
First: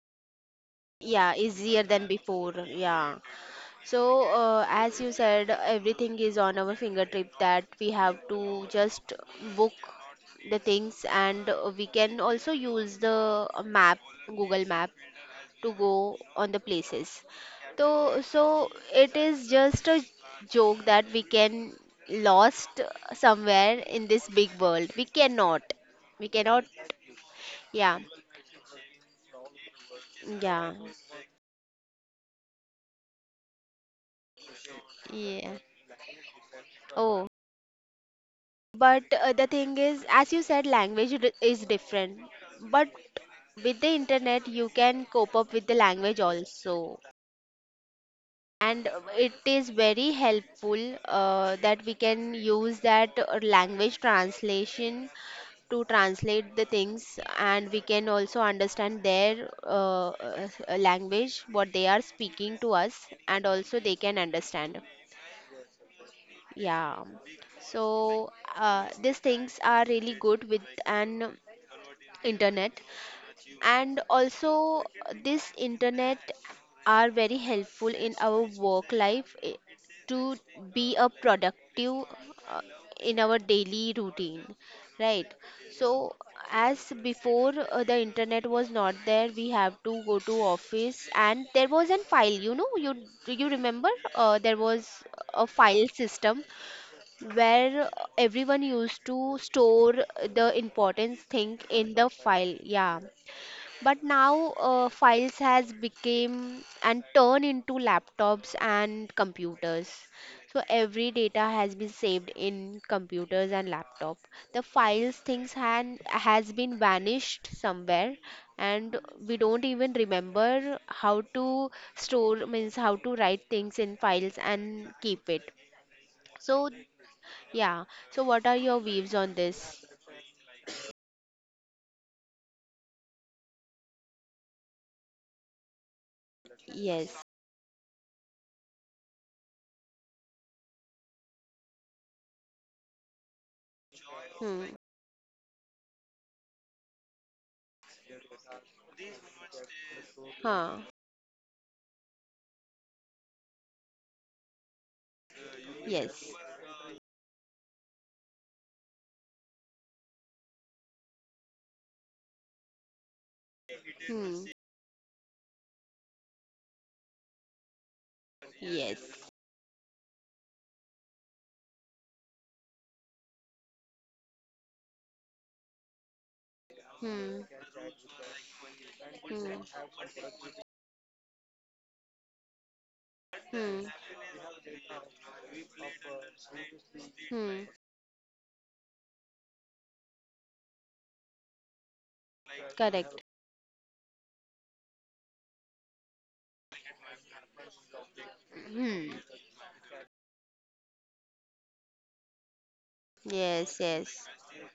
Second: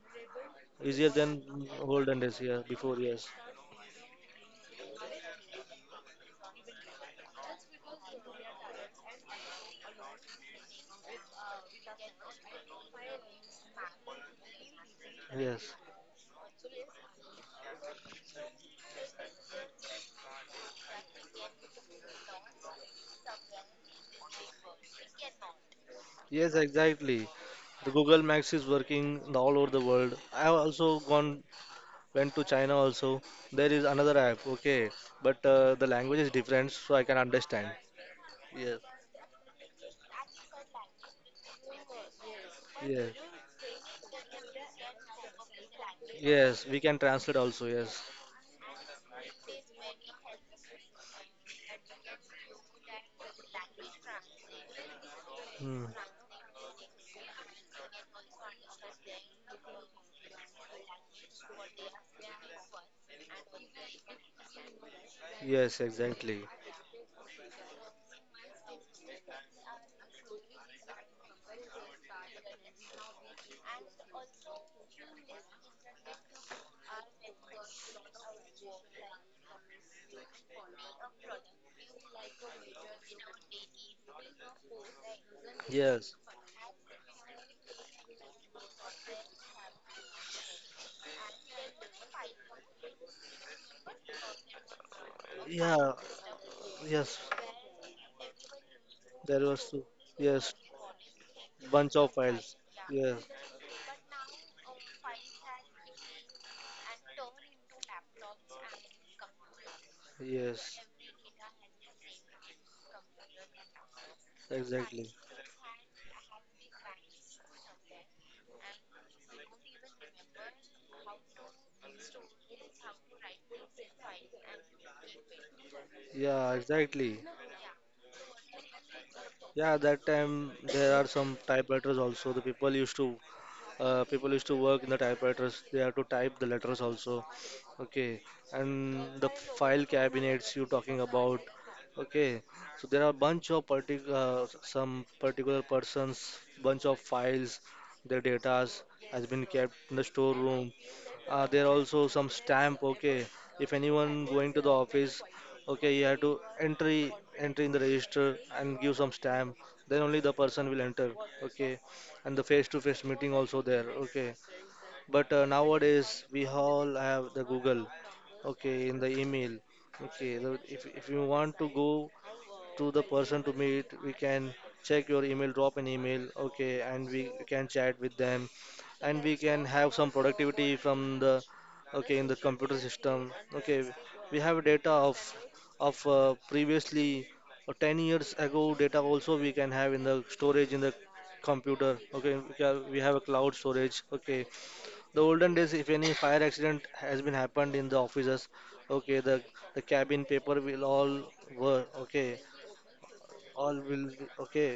easier than Yeah. Easier than olden days. before. Yeah, before, Yeah. yes, So, as you said, everything is on our fingertip that we have to just book the things, and we can also use the map, Google Map, to yes. go on the places. So, so it is just a joke that we can lost somewhere in this big world. We cannot. We Yes, cannot. exactly. The Yeah. Google Maps is working in all over the world. I have Yeah. also gone went to China also. There is another app, okay, but Yeah. The language is different, so I can Oh. understand. Yes, But the thing is, as you said, language is different. But yes, with the internet, you can cope up with the language yes. We can also. translate also. Yes. And it is very helpful that we can use that language translation to Hmm. translate the things, and we can also understand their language, what they are speaking to us, and also they can understand. Yes, exactly. Yeah. So these things are really good with an internet and also this internet are very helpful in our work life, eh, to be a productive uh, in our daily routine, right? Yes, So as before, the internet was not there, we have to go to office and there was an file, you know, you, do you remember, there was a file yeah, system yes. where everyone used to There was, store the yes, important thing in bunch the of files. file, yeah, Yes, but now files has become and turned into laptops and computers, so yes. every data has been saved in computers and laptop, the Exactly. files things had has been vanished somewhere and we don't even remember how to store, means how to write things in files and keep it, Yeah, so exactly. yeah. So what are your views on Yeah, this? that time there are some typewriters also. The people used to People used to work in the typewriters. They have to type the letters Yes. also, okay, and the file cabinets you talking about, okay. So there are bunch of Hmm. Particular persons, bunch of files, their datas has been kept in the storeroom. Huh. There are also some stamp, okay. If anyone going to the office, okay, you have to Yes. entry in the register and give some stamp. Then only the person will enter, okay, and the face-to-face meeting also there. Okay, Hmm. but nowadays we all have the Google. Okay, in the Yes. email. Okay, if you want to go to the person to meet. We can check your email, drop an email, okay, and we Hmm. can chat with them, and we Hmm. can have some productivity from the, okay, in the computer system. Okay, Hmm. we have data of previously, Hmm. 10 years ago data also we can have in the storage in the computer, okay. We have a Correct. cloud storage, okay. The olden days, if any fire accident has been happened in the offices, Hmm. okay, the cabin paper will all were, okay, all Yes. Yes. okay.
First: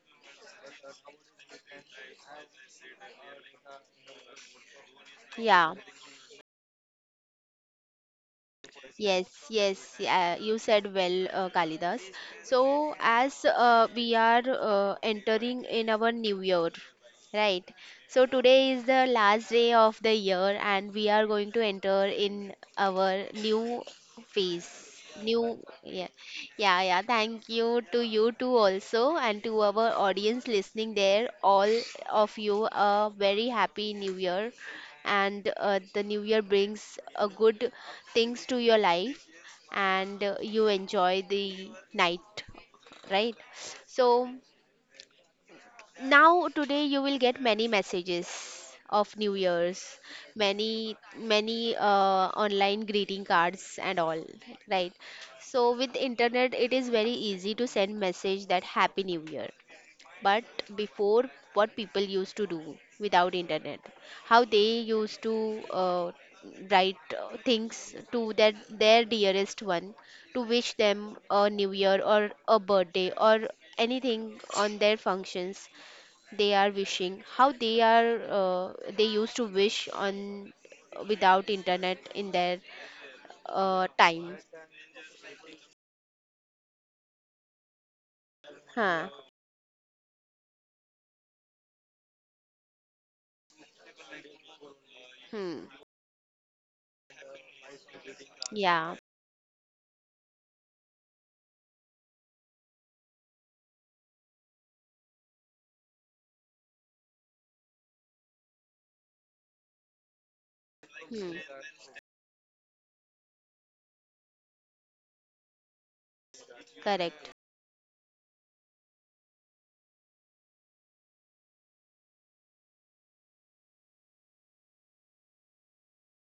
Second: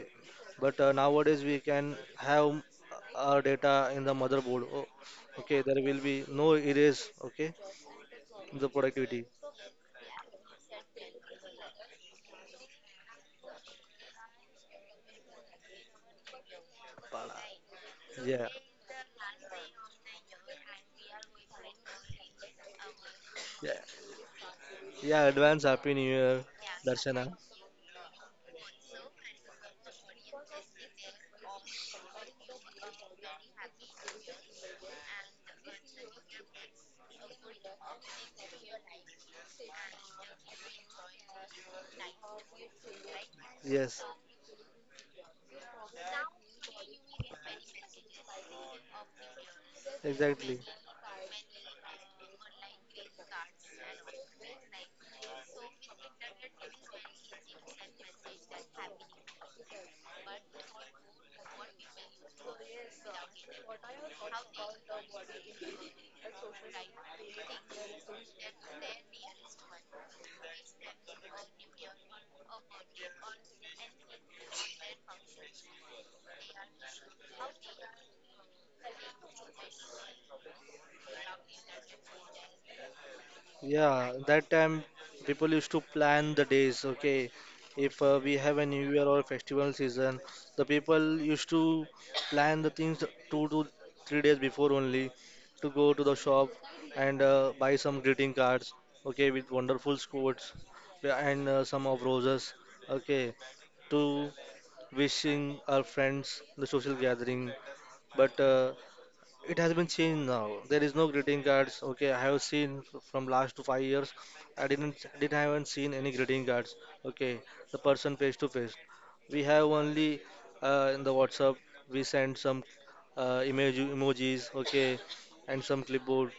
But nowadays we can have our data in the motherboard. Oh, okay, Yeah. there will be no erase, okay, the productivity. Yes, yes, yeah, you said well, Kalidas. So, as we are entering in our new year, Pada. right? So, Yeah, today is the last day of the year, and we are going to enter in our yeah, new phase. yeah, New, advance happy new yeah, year, yeah, yeah. Darshana. Thank you to you too, also, and to our audience listening there, all of you, a very happy new year and the new year brings good things to your life and you enjoy the night, right? Yes, So now today you will get many messages of new year's, exactly. many many online greeting cards and all, right? So with internet it is very easy to send message that happy new year. But before, what people used to do without internet? How they used to write things to their dearest one, to wish them a new year or a birthday or anything on their functions. They are wishing how they are they used to wish on, without internet in their Yeah, time. that time people used to plan the days, okay? If we have a new year Huh. or festival season, the people used to plan the things 2 to 3 days before only Hmm. to go to the shop and buy some greeting cards, Yeah. okay, with wonderful quotes. Yeah, and some of roses, okay, to wishing our friends, the social gathering. But it has been changed now. There is no Hmm. greeting cards. Okay, I have seen from last to 5 years. I didn't haven't seen any greeting cards. Okay, Correct. the person face to face. We have only, in the WhatsApp. We send some emojis. Okay, and some clipboard.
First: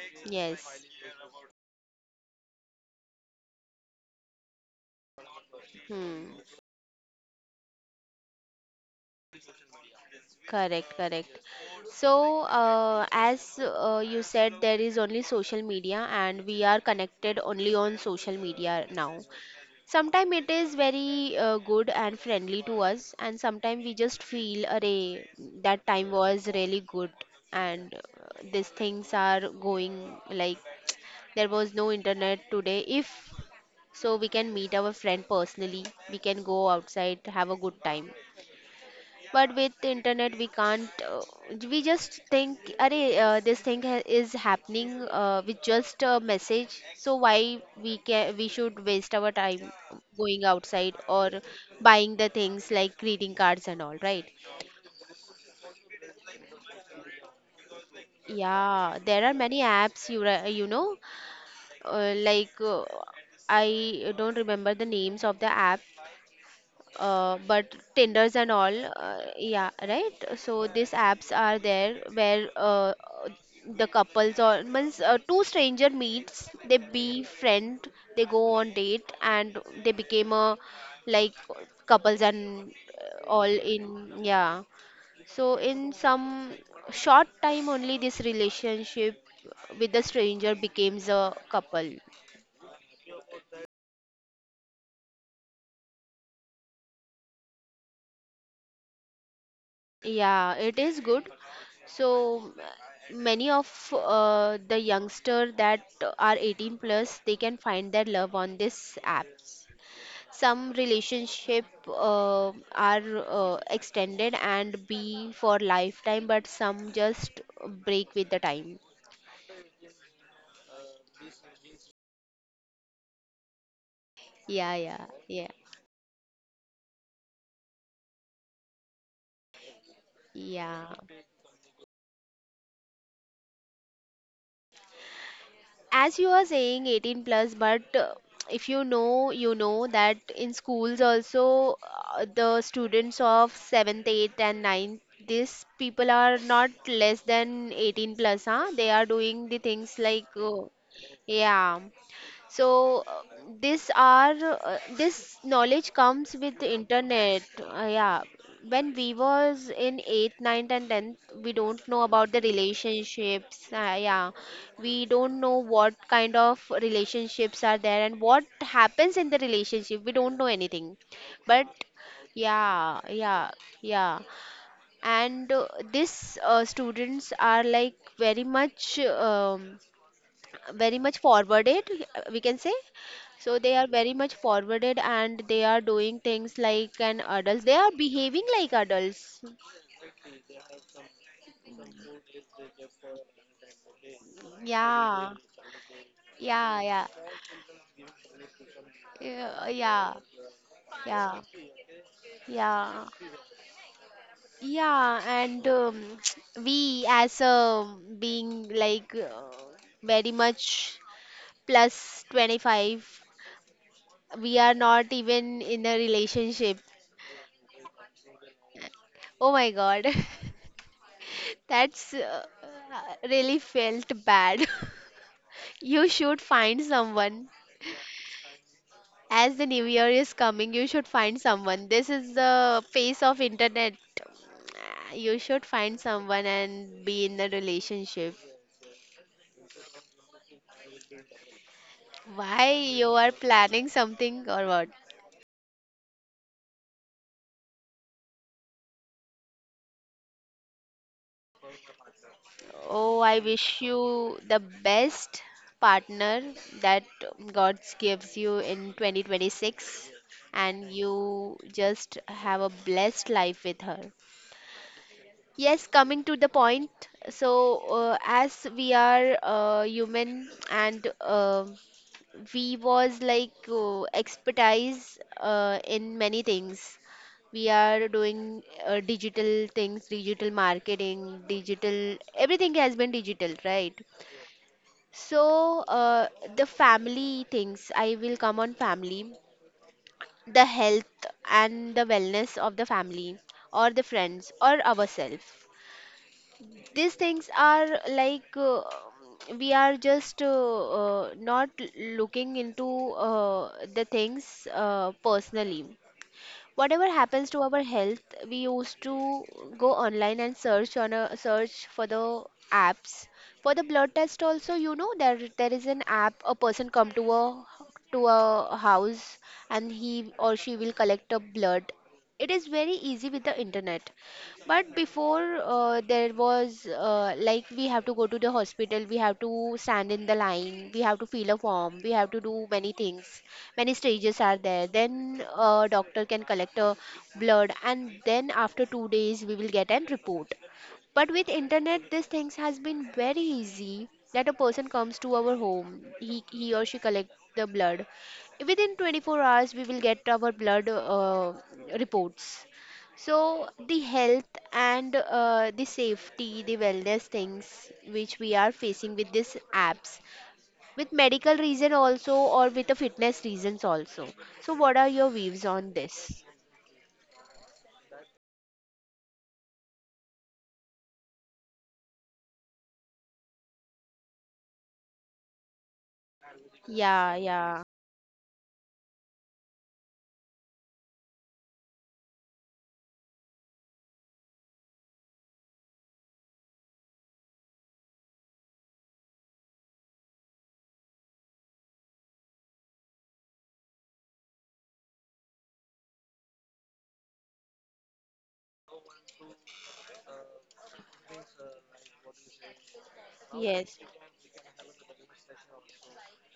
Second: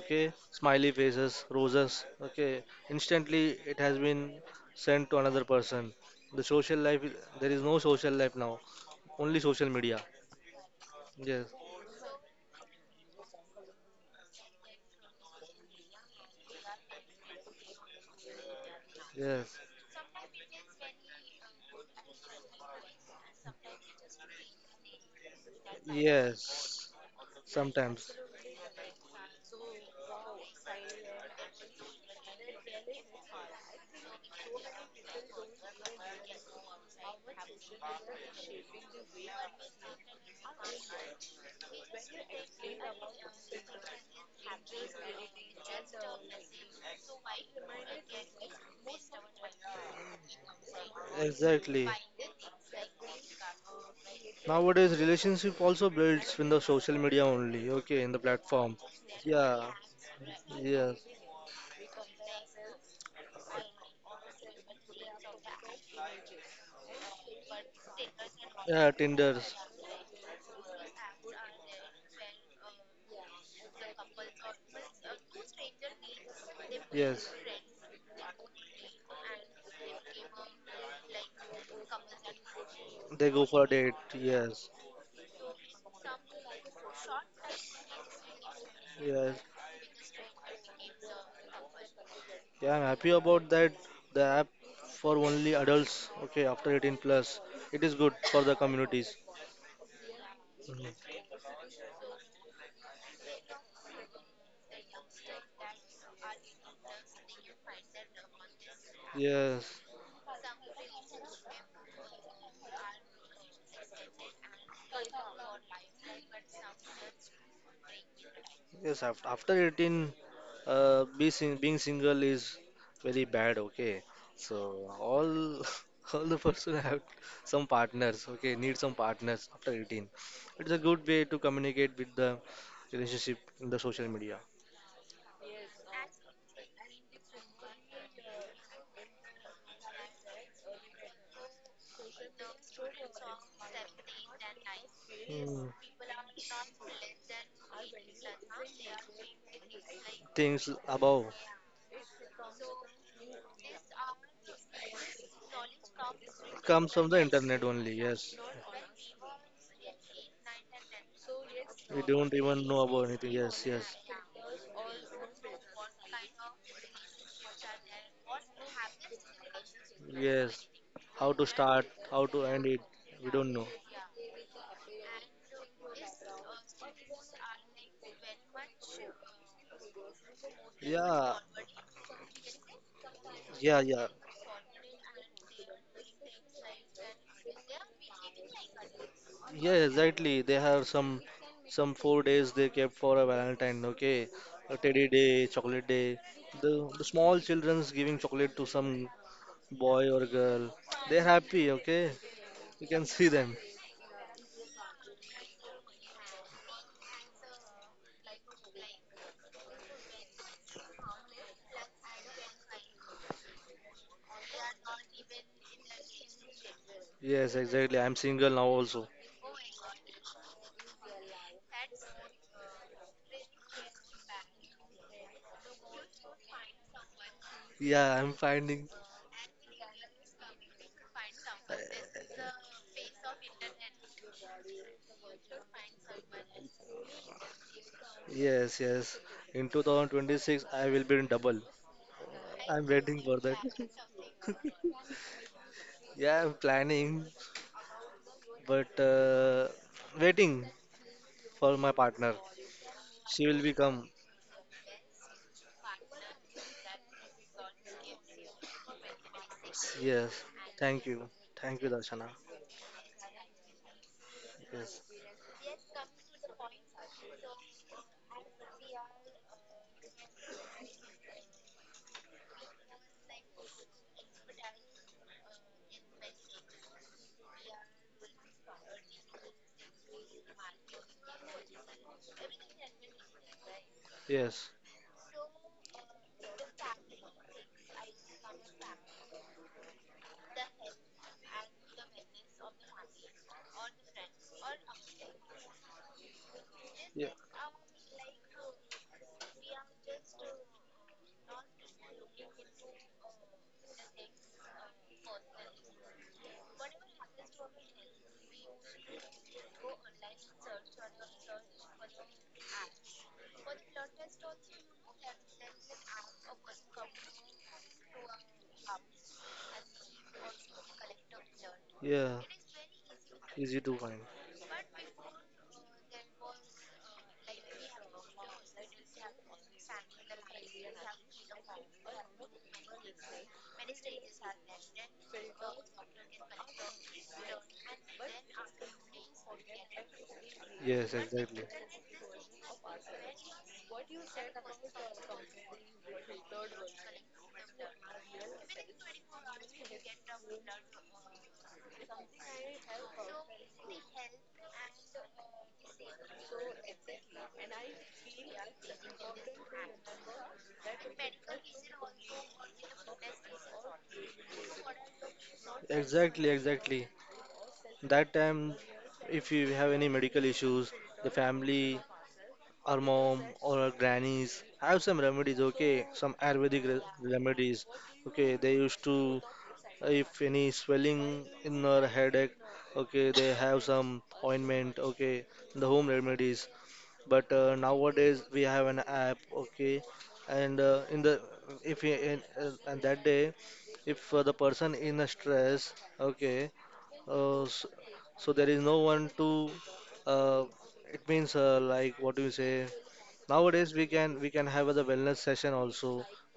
Okay, Yes. smiley faces, roses. Okay, instantly it has been sent to another person. Hmm. The social life. There is no social life now. Only social media. Correct, correct. Yes. So, as you said, there is only social media, and we are connected only on social media now. Yes. Sometimes it is very good and friendly to us, and sometimes we just feel, array that time was really Yes, good, and sometimes. uh, these things are going like there was no internet today." If so, we can meet our friend personally, we can go outside, have a good time, but with the internet we can't we just think, "Arey, this thing is happening with just a message, so why we can we should waste our time going outside or Exactly. buying the things like greeting cards and all, right? Nowadays, relationship also builds in the social media only, okay, in the platform. Yeah, there are many Yeah, apps you know, yes. uh, like uh, I don't remember the names of the apps, but Tinders and all, Yeah, Tinders. yeah, right? So these apps are there where the couples or means two stranger meets, they be Yes, friend, they go on date, and they became a like couples and they all go for a date. in, yeah. Yes, So in some short time only, this relationship yes. with the stranger becomes a couple. Yeah, I'm happy about that. The app for only adults, okay, after 18 plus. It is good for the communities. Yeah, it is Mhm. good. So many of the youngster that are 18 plus, they can find their love on this app. Yes, Some relationship are extended and be for lifetime, but some just break with the time. yes, after 18, being single is very bad, okay. So Yeah, yeah, all yeah, all the person have some partners, okay, need some partners after 18. It's a yeah. good way to communicate with the relationship in the social media. As you are saying 18 plus, but if you know that in schools also, the students of 7th, 8th and ninth, these Hmm. people are not less than 18 plus, huh? They are doing the things like, Things above. yeah. So this knowledge comes with the Comes from the internet. internet only, Yeah, yes. when we was in eighth, ninth, and tenth, we don't know We don't about the even know about anything, relationships. yes, yes. Yeah, we don't know what kind of relationships are there and what happens in the relationship. We don't know Yes. anything, How to but start, how to end it, yeah, we yeah, don't know. yeah. And this students are like very much. Very much Yeah, forwarded, we can say. So they yeah, are yeah. very much forwarded and they are doing things like an adults, they are behaving like adults. Yeah, exactly. They have some 4 days they kept for a Valentine, okay? A teddy Yeah, day, chocolate day. The yeah, the yeah, small children's giving chocolate to some yeah, boy yeah, or girl. They're yeah, happy, okay? You can yeah, see them. yeah. And we as being like very much plus 25, we are not even in a relationship. Yes, exactly. I'm single now also. Oh my god. That's really felt bad. You should find someone. Yeah, I'm finding. As the new year is coming, you should find someone. This is the face of internet. You should find someone and be in a relationship. Yes, yes. In 2026, I will be in double. Why I'm you waiting are for that. planning something or what? Yeah, I'm planning, but waiting for my partner. Oh, I She will wish become. you the best partner that God gives you in 2026, Yes. and Thank you. you Thank you, just Darshana. have a blessed life with her. Yes. Yes, coming to the point, so as we are human and, we was like expertise in many things. We are doing digital things, digital marketing, digital, everything has been digital, right? Yes. So the family things, I will come on family, the health and the wellness of the family or the friends or ourselves, these Yeah. things are like we are just not looking into the things personally. Whatever happens to our health, we used to go online and search on a search for the apps. For the blood test also, you know, there is an app, a person come to a house and he or she will collect a blood. Yeah. It is very easy with the Easy to internet, find. but before, there was like we have to go to the hospital, we have to stand in the line, we have to fill a form, we have to do many things. Many stages are there. Then doctor can collect a blood, and then after 2 days we will get an report. Yes, But with exactly. internet, these things has been very easy, that a person comes to our home. He or she collect the blood. Within 24 hours, we will get our blood reports. So the health and the safety, the wellness things which we are facing with these apps, with medical reason also or with the fitness reasons also. So what are your views on this? Exactly, exactly. That time, if you have any medical issues, the family, our mom or our grannies have some remedies, okay? Some Ayurvedic Yeah, yeah. remedies, okay? They used to, if any swelling in our headache, okay, they have some ointment, okay, the home remedies. But nowadays we have an app, okay, and in the if we- in, and that day, if the person in a stress, okay, uh, so, so there is no one to, uh, it means, like, what do you say, nowadays Yes. we can have the wellness session also,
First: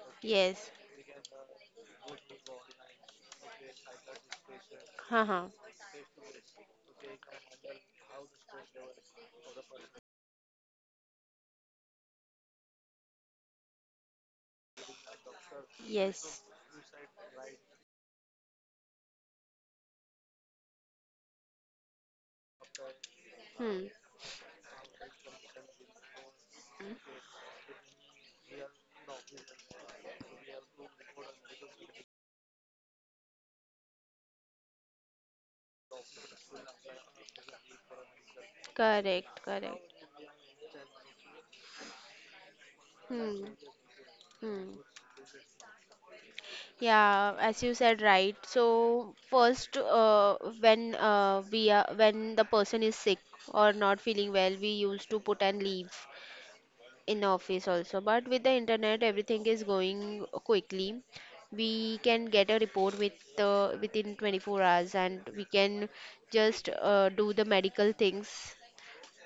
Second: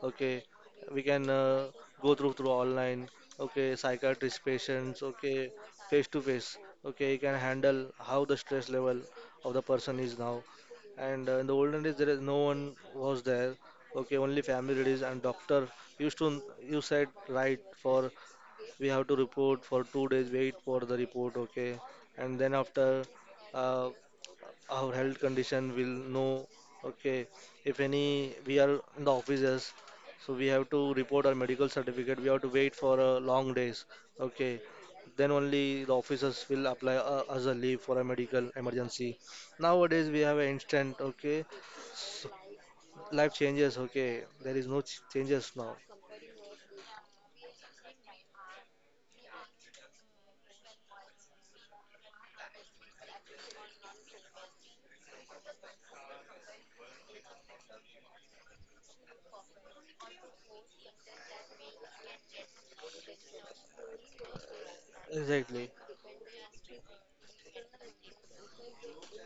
okay, Yes. we can go through online, okay, psychiatrist patients, okay, Haha. face to face, okay, you can handle how the stress level of the person is now. And in the olden days there is no one was there, okay, only family relatives and doctor used to. Yes. You said right, for we have to report for 2 days, wait for the report, okay, and then after, Hmm. uh, our health condition will know, okay. If any, we are in the offices, so we have to report our medical certificate, we have to wait for long days, okay, then only the officers will apply us a leave for a medical emergency. Correct, correct. Nowadays we have an instant, okay, life Hmm. changes, okay, there is Hmm. no changes now. Yeah, as you said, right. So first, when we are when the person is sick or not feeling well, we used to put and leave in office also. But with the internet, everything is going quickly. We can get a report with within 24 hours, and we Exactly. can just do the medical things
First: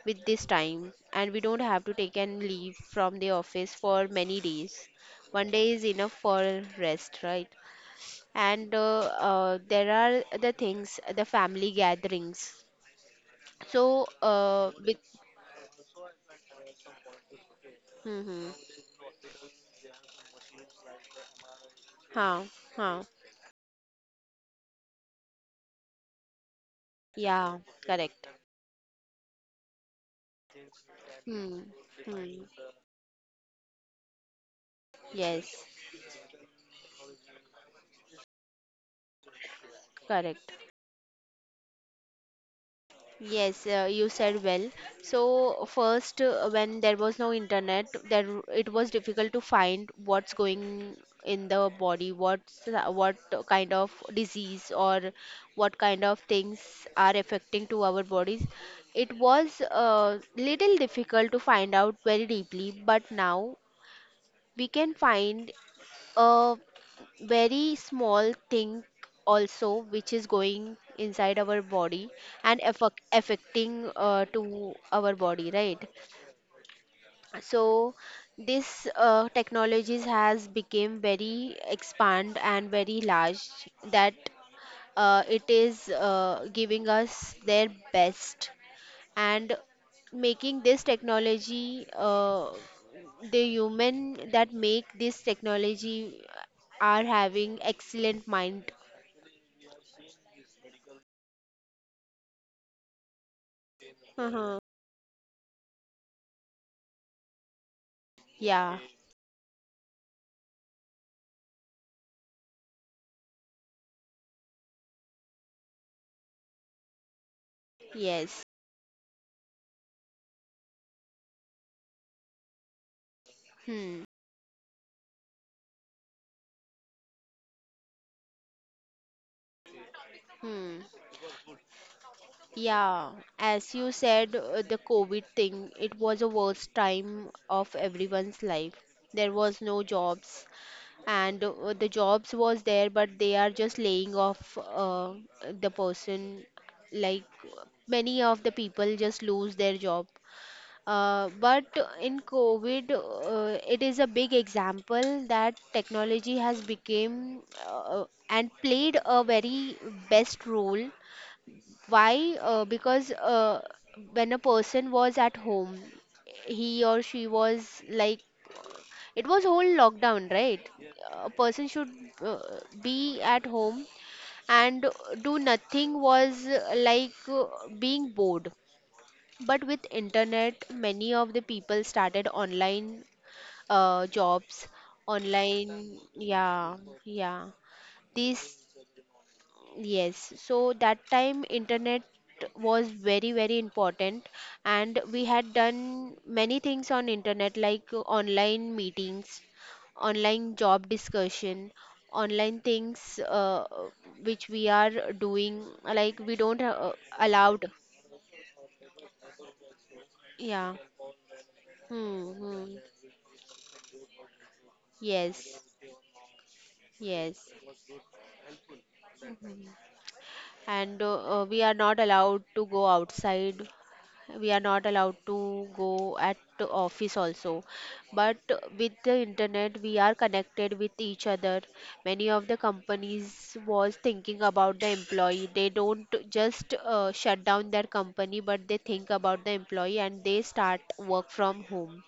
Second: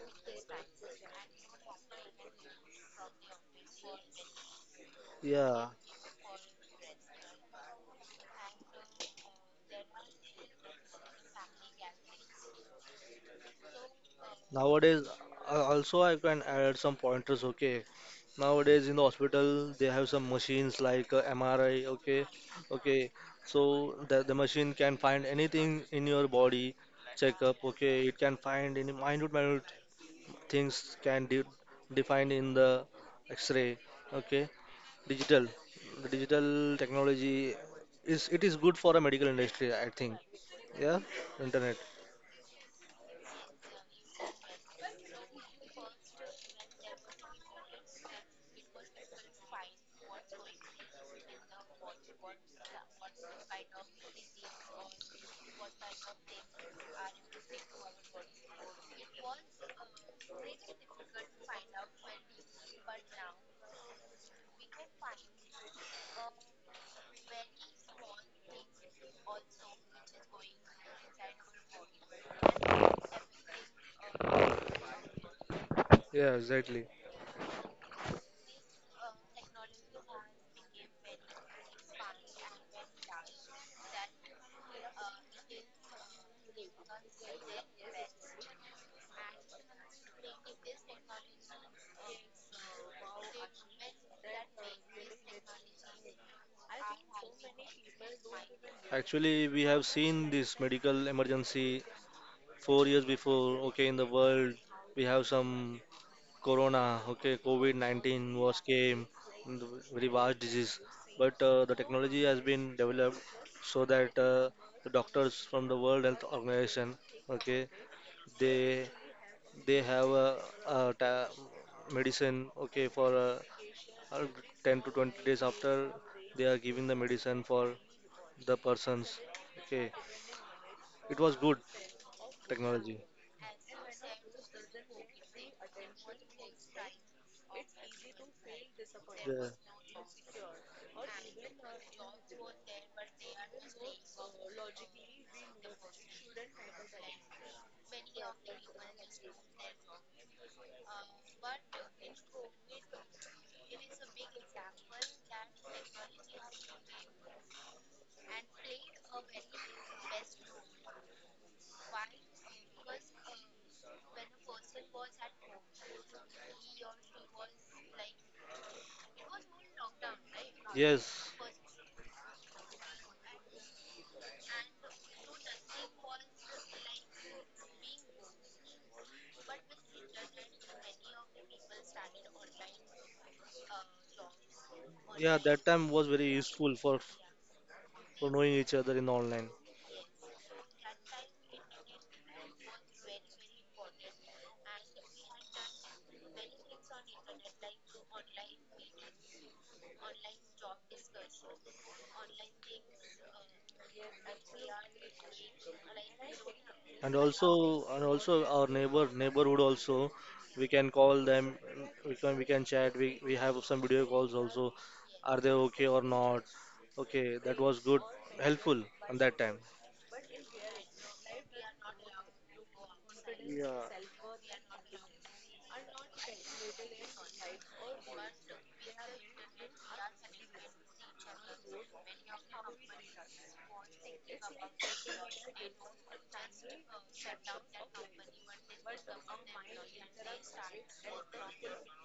with this time, and we don't have to take and leave from the office for many days. One Yeah. day is enough for rest, right? And there are the things, the family gatherings, so with. Nowadays, also I can add some pointers. Okay, Hmm, hmm. nowadays in the hospital they have some machines like, MRI. Okay, Huh. Huh. okay, so the machine can find anything in your body, check Yeah. up. Okay, it Correct. can find any minute things can de Hmm. define in Hmm. the X-ray. Okay, digital, Yes. the digital technology is it is good for a medical industry, I think. Correct. Yeah, internet. Yes, you said well. So first, when there was no internet, there it was difficult to find what's going in the body, what kind of disease or what kind of things are affecting to our bodies. It was little difficult to find out very deeply, but now we can find a very small thing also which is going inside our body and affecting to our body, right? Yeah, exactly. So this technologies has become very expand and very large, that it is giving us their best, and making this technology the human that make this technology are having excellent mind. Actually, we have seen this medical emergency 4 years before. Okay, in the world, Uh-huh. we have some corona. Okay, COVID-19 was Yeah, came, and the very vast disease. But the technology has been developed so that the doctors from the World Health Organization, okay, yes. they they have a ta- medicine. Okay, for Hmm. uh, 10 to 20 days after they are giving the medicine for the persons. Okay, Hmm. it was good technology. Yeah, as you said, the COVID thing, it was a worst time of everyone's life. There Yeah. was no jobs, and the jobs was there, but they are just laying off the person. Like many of the people just lose their job. But in COVID, it is a big example that technology has become uh, and played a very best role. Why? Because, when a person was at home, he or she was like, it was whole lockdown, right? A Yes. person should uh, be at home and do nothing was being bored. But with internet, many of the people started online jobs Yeah, that time online, was very yeah. useful for Yeah. for knowing This. each other in online. Yes. So that time internet was very very important, and we had done many things on internet, like online meetings, online job discussion, online things, which we are doing like we don't And also allowed. and also our neighborhood also, we Yeah. can call them, Hmm, we, can hmm. chat we have some video calls also, are they Yes. okay or not, okay, Yes, that was good, helpful on that time. and we are not allowed to go outside. Yeah. We are not allowed to go at the office also. But with the internet, we are connected with each other. Many of the companies was thinking about the employee. They don't just shut down their company, but they think about the employee and they start work from home.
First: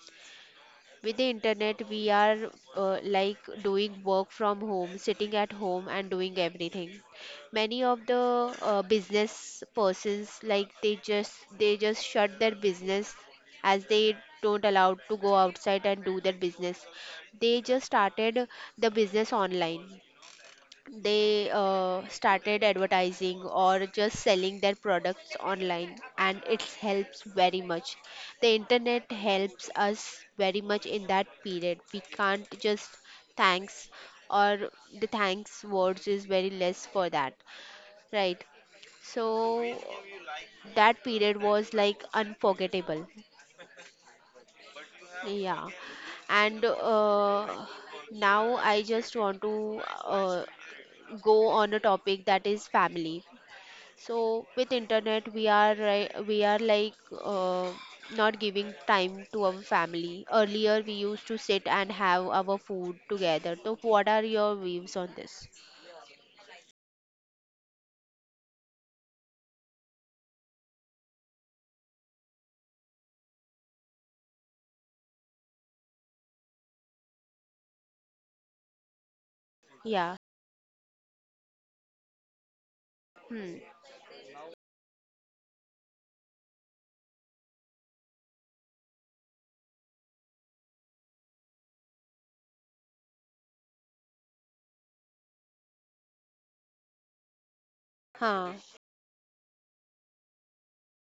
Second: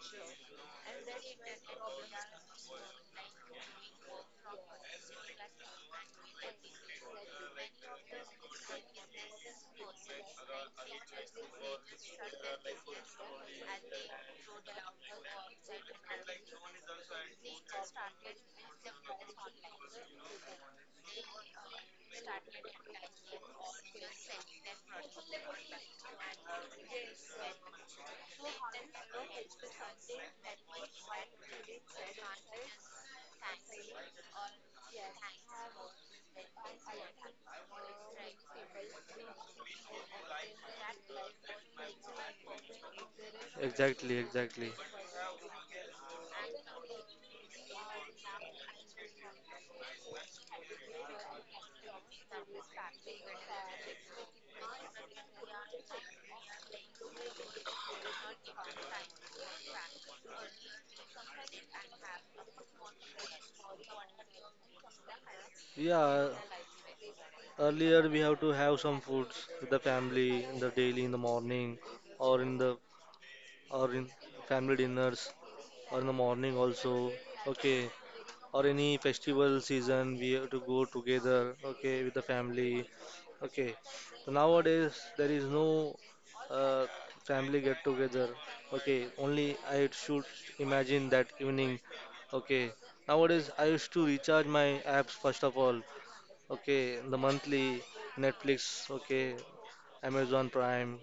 With the internet, we are like doing work from home, sitting at home, and doing everything. Many of the business persons, like they just shut their business, as they don't allowed to go outside and do their business. They just started the business online. They started advertising or just selling their products online, and it helps very much. The internet helps us very much in that period. We can't just thanks, or the thanks words is very less for that, right? So that period was like unforgettable. Exactly, exactly. Yeah. And now I just want to go on a topic that is family. So with internet, we are like uh, not giving time to our family. Earlier, we used to sit and have our food together. So what are your views on this? Yeah, earlier we have to have some foods with the family in the daily in the morning, or in the or in family dinners or in the morning also. Okay. Or any festival season Yeah. we have to go together, okay, with the family. Hmm. Okay. So nowadays there is no uh, family get together. Okay, only I should imagine that evening. Okay. Nowadays I used to recharge my apps first of all, okay, the monthly Huh. Netflix, okay, Amazon Prime,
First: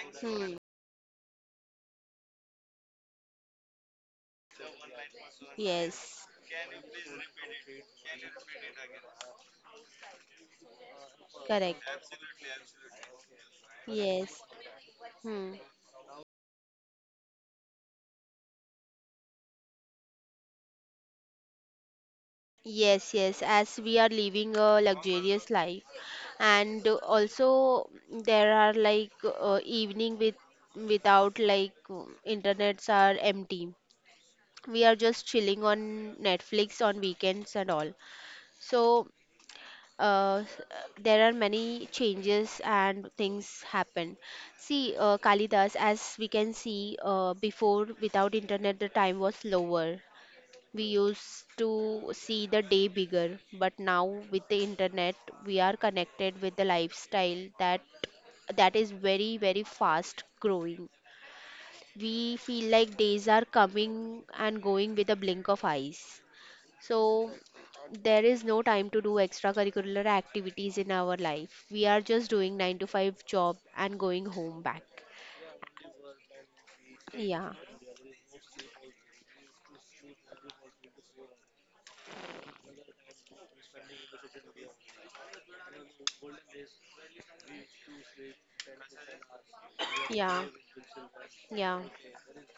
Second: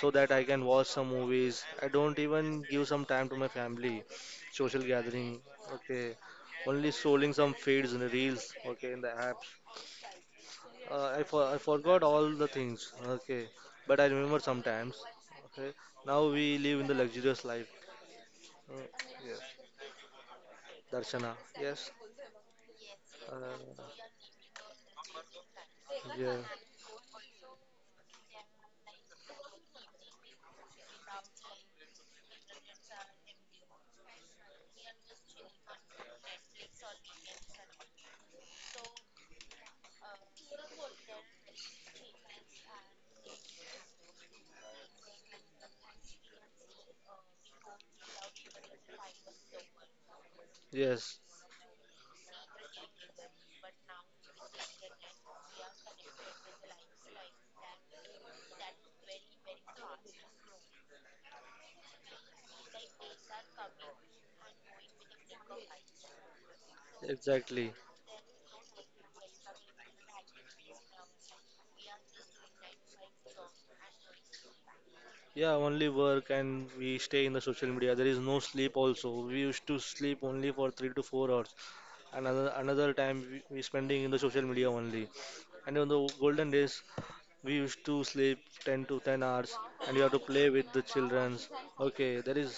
so that I can watch some movies. I don't even give some time to my family, social gathering, okay, Yes. only scrolling some feeds and reels, okay, in the apps. I Correct. forgot all the things, okay, but I remember Yes. sometimes, Hmm. okay. Now we live in the luxurious life. Uh, yes, Darshana, yes, Yes, yes, as uh, we are living a luxurious life, yeah, and also there are like evening with without like internets are empty. We are just chilling on Netflix on weekends and all. So there are many changes and things happen. See, Kalidas, as we can see, before without internet, the time was lower. We yes, used to see the day bigger, but now with the internet, we are connected with the lifestyle that is very very fast growing. We feel like days are coming and going with a blink of eyes. So exactly. there is no time to do extracurricular activities in our life. We are just doing 9 to 5 job and going home back. Yeah, only work and we stay in the Yeah. social media. There is no sleep also. We used to sleep only for 3 to 4 hours. Another time we spending in the social media only. And in the golden days, we used to sleep 10 to 10 hours and we have to Yeah. play with the childrens. Yeah. Okay, there is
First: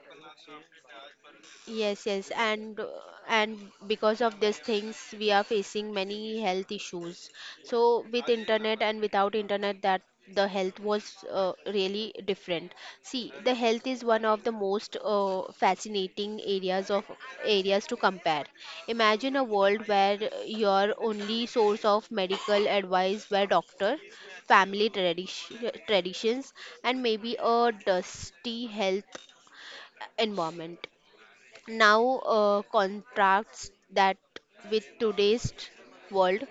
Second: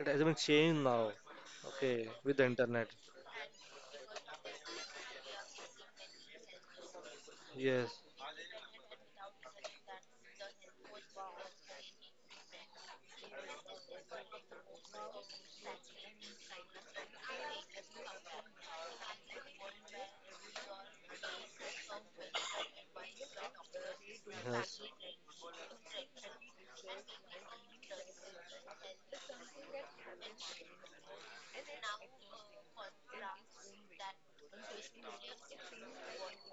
it has been changed now. Yes, Okay, yes, with the and uh, internet. and because of these things, we are facing many health issues. Yes, So with internet and without internet, that the health was really different. See, the health is one of the most fascinating areas to compare. Imagine a world where your only source of medical advice were doctor, yes, family tradition, traditions, and maybe a dusty health environment. Now, contrasts that with today's world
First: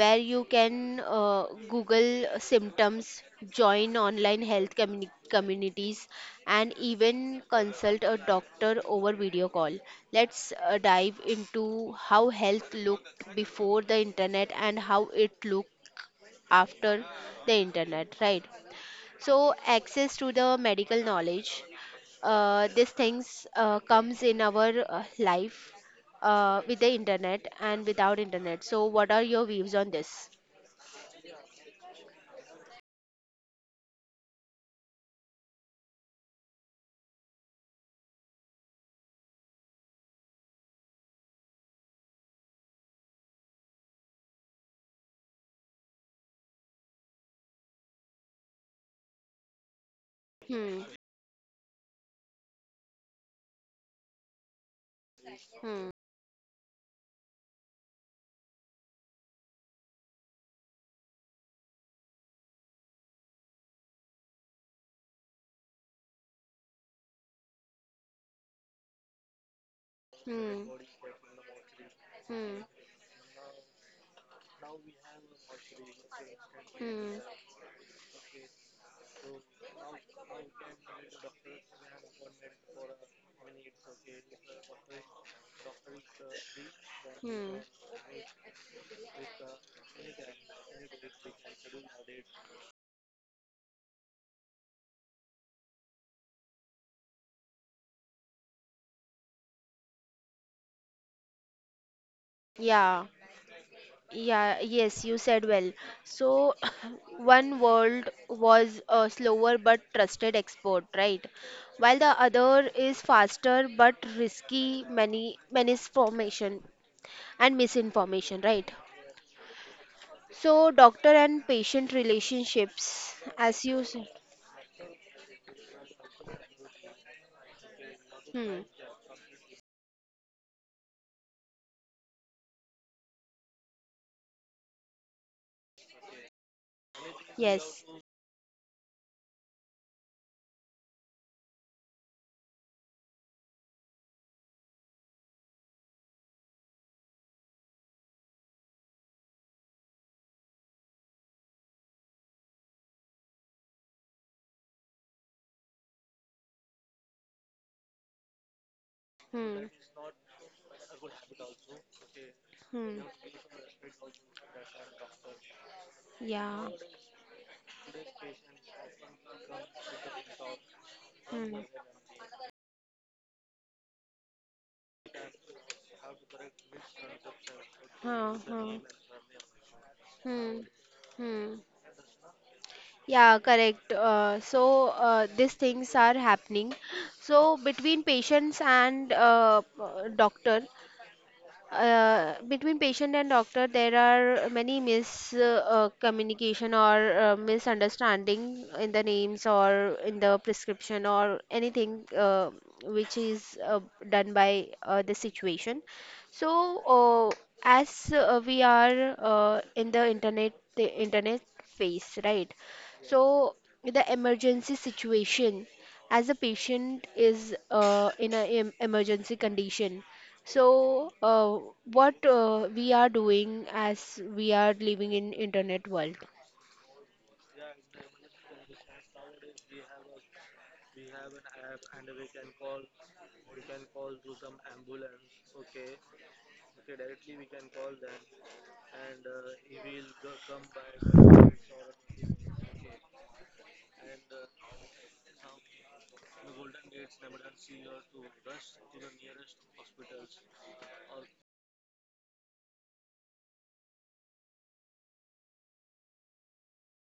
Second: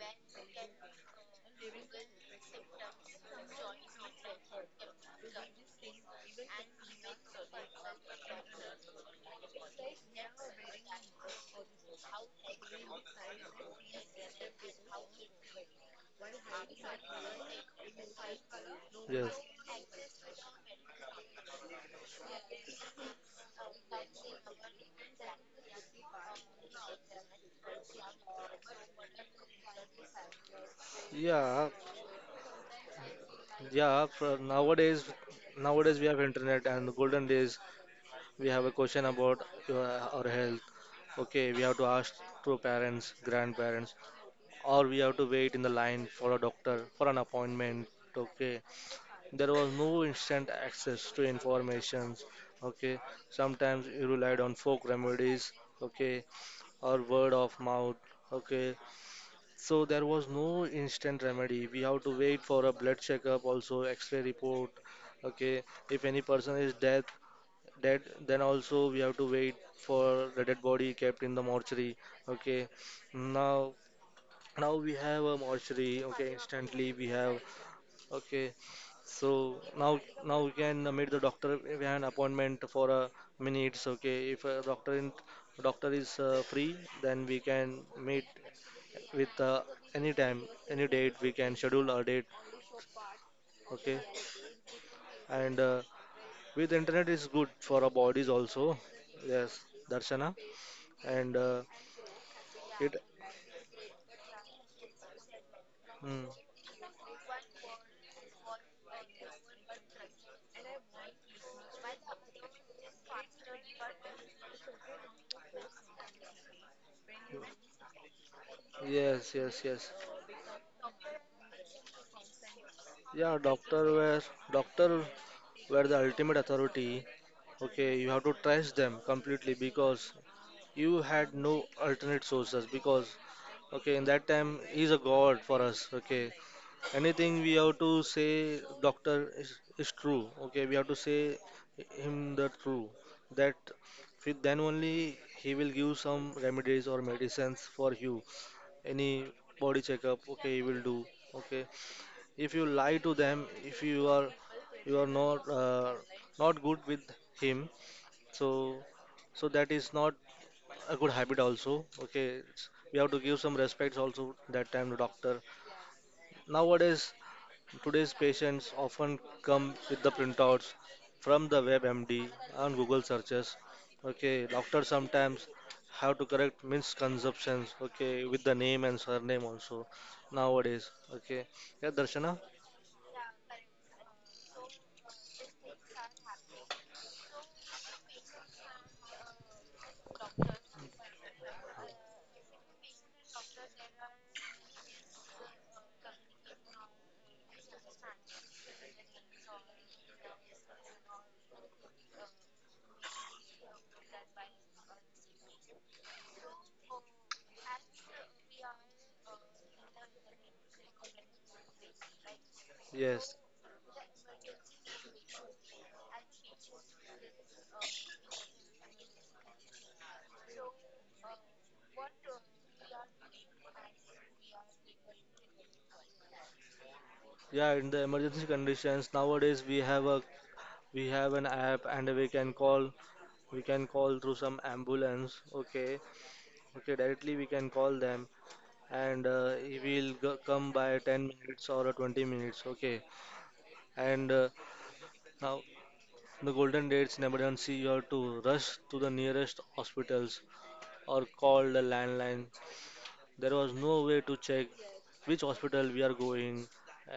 where you can Google symptoms, join online health communities, and even consult a doctor over video call. Let's dive into how health looked before the internet and how it looked after the internet, right? yes. So access to the medical knowledge, these things comes in our life with the internet and without internet. So what are your views on this? Yeah, yeah. For nowadays we have internet and the golden days. We have a question about your, our health. Okay, we have to ask to parents, grandparents, or we have to wait in the line for a doctor for an appointment. Okay, there was no instant Hmm. access to information. Okay, sometimes you relied on folk remedies. Hmm. Okay, or word of mouth. Okay, so there was no instant remedy. We have to wait for a blood checkup, also X-ray report. Okay, if any person is dead, that then also we have to wait for the dead Hmm. body kept in the mortuary. Hmm. Okay, now now we have a mortuary. Okay, instantly we Hmm. have. Okay, so now we can meet the doctor. We have an appointment for a minutes. Okay, if doctor is free, then we Hmm. can meet with any time, any date, we can schedule our date, okay. And with internet is good for our bodies also, yes, Darshana. And it, Yeah. Yeah, yes, you said well. mm, So, one world was a slower but trusted export, right? While the other is faster but risky, many misinformation and misinformation, right? yes, yes, yes. So, doctor and patient relationships, Yeah, as doctor you said. were doctor were the ultimate authority, okay. You have to Hmm. trust them completely because you had no alternate sources, because, okay, in that time he's a god for us, okay. Anything we have Yes. to say, doctor is true, okay. We have to say him the true, that with then only he will give some remedies or medicines for you. Any body checkup, okay, you will do, okay. If you lie to them, if you are not not good with him, so Hmm. that is not a good habit also, okay. Hmm. We have to give some respects also that time to doctor. Yeah. Nowadays, today's patients often come with the printouts from Hmm. the WebMD and Google searches. Okay, doctors sometimes have to correct misconceptions, okay, Huh, with the huh. name and surname also Hmm. nowadays. Okay, Hmm. yeah, Darshana. Yeah, correct. So these things are happening. So between patients and doctor, between patient and doctor there are many mis communication or misunderstanding in the names or in the prescription or anything which is done by the situation, so as we are in the internet phase, right? Yes, So the emergency situation, as a patient is in an emergency condition, so, what we are doing as we are living in internet world? yeah. In the emergency conditions nowadays, we have an app and we can call through some ambulance. Okay, okay. Directly we can call them, and he will come by 10 minutes or 20 minutes, okay. And now, the golden dates, in emergency you have to rush to the nearest hospitals or call the landline. There was no way to check which hospital we are going,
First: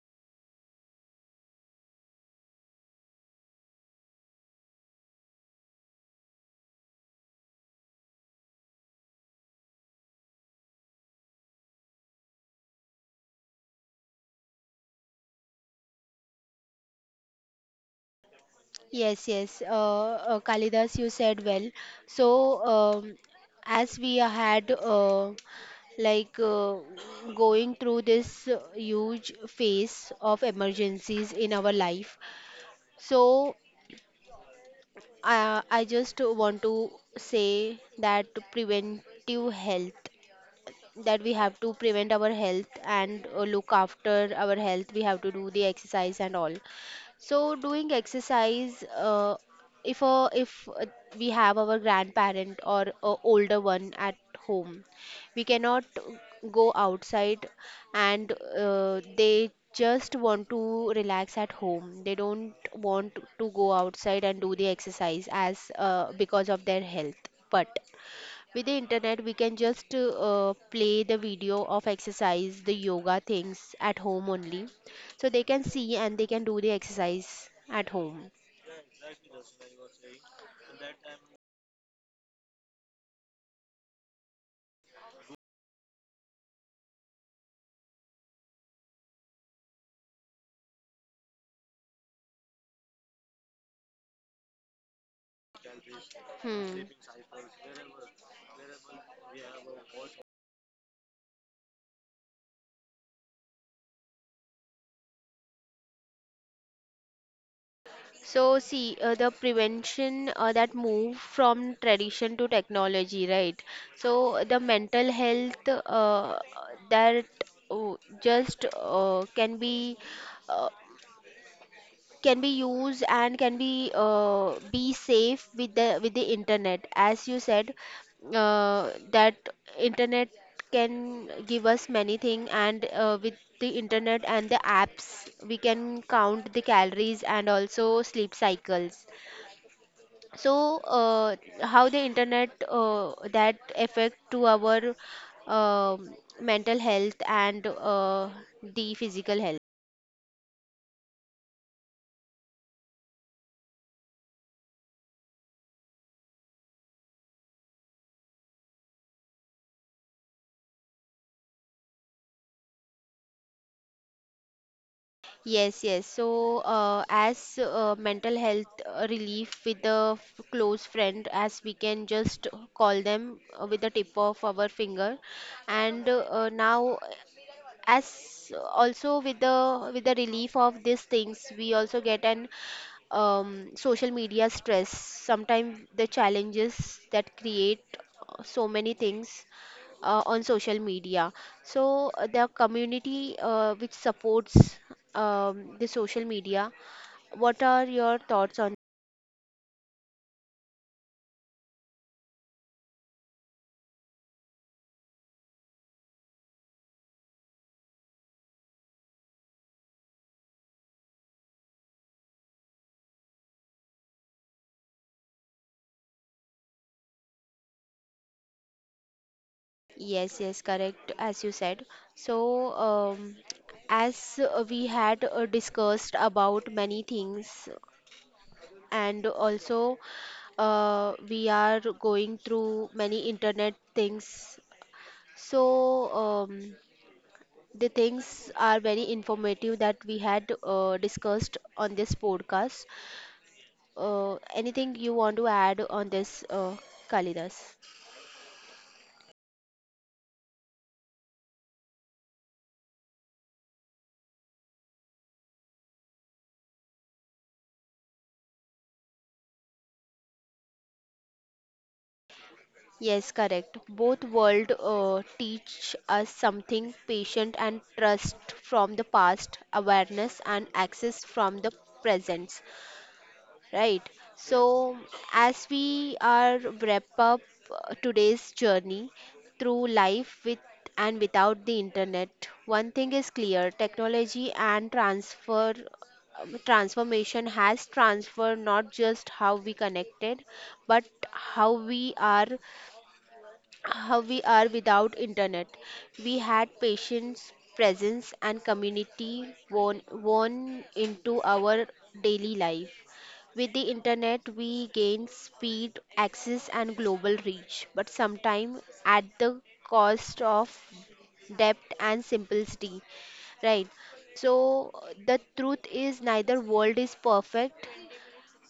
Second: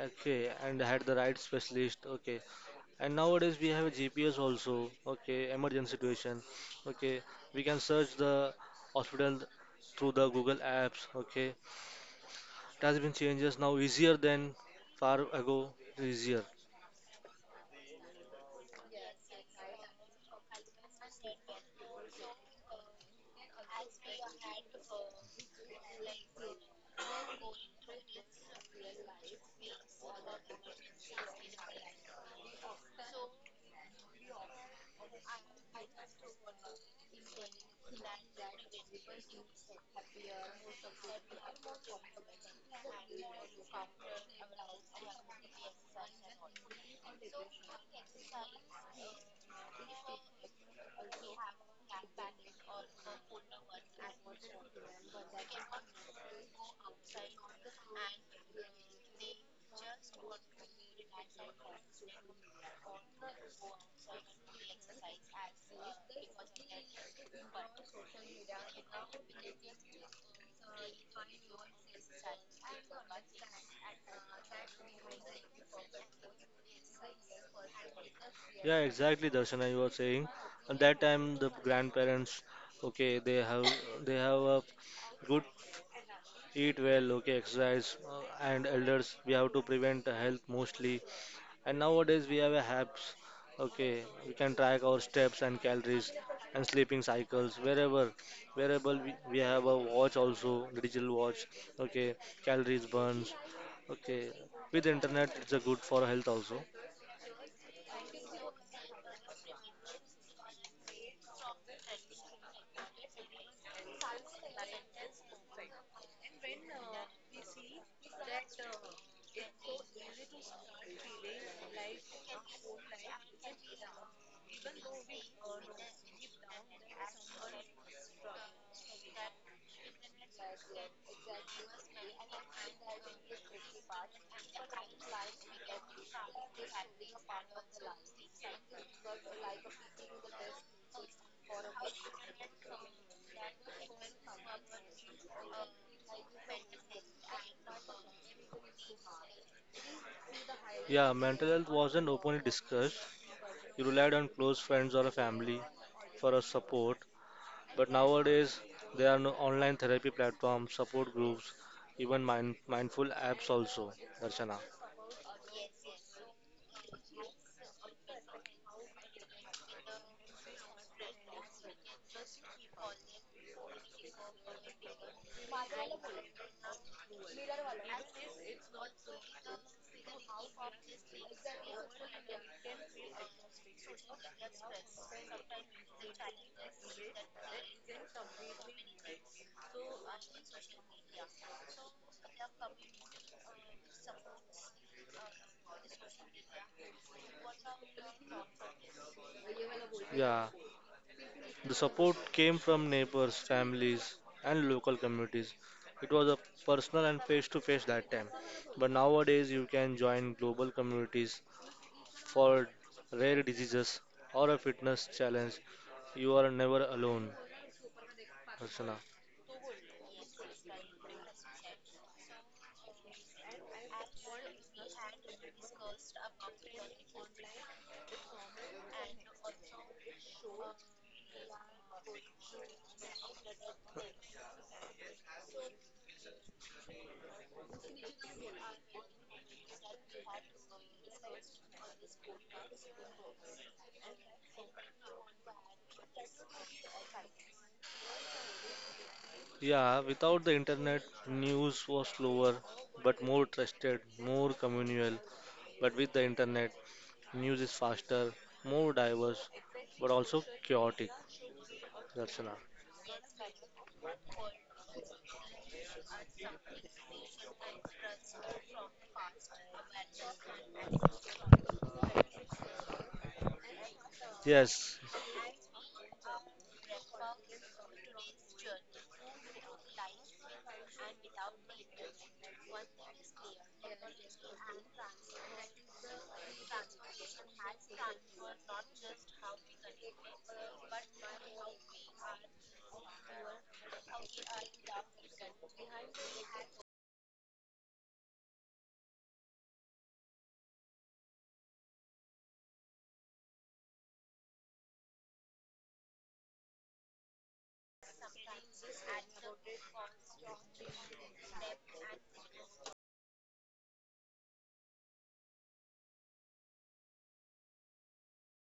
okay, and had the right specialist, okay. And nowadays we have a GPS also, okay, emergency situation, okay, we can search the hospital through the Google apps, okay. It has been changes now, easier than far ago, easier. Yes, yes. Kalidas, you said well. So, as we had like going through this huge phase of emergencies in our life, so I just want to say that preventive health, that we have to prevent our health and look after our health. We have to do the exercise and all. So doing exercise, if we have our grandparent or a older one at home, we cannot go outside, and they just want to relax at home. They don't want to go outside and do the exercise as because of their health. But with the internet we can just play the video of exercise, the yoga things at home only, so they can see and they can do the exercise at home. Yeah, exactly, Darshana, you were saying. At that time, the grandparents, okay, they have a good eat well, okay, exercise, and elders. We have to prevent health mostly. And nowadays we have a apps. Okay, we can track our steps and calories and Hmm. sleeping cycles wherever. Wherever we have a watch also, digital watch. Okay, calories burns. Okay, with internet it's a good for health also. So see, the prevention, that move from tradition to technology, right? So the mental health, that uh, just uh, can be used and can be safe with the internet, as you said, that internet can give us many things, and with the internet and the apps we can count the calories and also sleep cycles. So how the internet, that affect to our um mental health and the physical health? Yeah, mental health wasn't openly discussed. You relied on close friends or a family for a support. But nowadays, there are no online therapy platforms, support groups, even mindful apps also, Darshana. Yes, yes. So, as mental health relief with a close friend, as we can just call them with the tip of our finger, and now as also with the relief of these things, we also get an social media stress. Sometimes the challenges that create so many things on social media. So the community which supports the social media. What are your thoughts on? Yeah, the support came from neighbors, families, and local communities. It was a personal and face to face that time. But nowadays, you can join global communities for rare diseases or a fitness challenge. You are never alone, Archana. Yes, yes, correct, as you said. So, as we had discussed about many things, and also we are going through many internet things. So, um, the things are very informative that we had discussed on this podcast. Anything you want to add on this, Kalidas? Yeah, without the internet, news was slower but more trusted, more communal. But with the internet, news is faster, more diverse, but also chaotic, Darshana. Yes, correct. Both world teach us something: patient and trust from the past, awareness and access from the present. Right? Yes. So, as we are wrap up today's journey through life with and without the internet, one thing is clear: technology and transfer transformation has transferred not just how we connected, but how we are, without internet. We had patience, presence, and community worn into our daily life. With the internet, we gain speed, access, and global reach, but sometimes at the cost of depth and simplicity. Right. So the truth is neither world is perfect.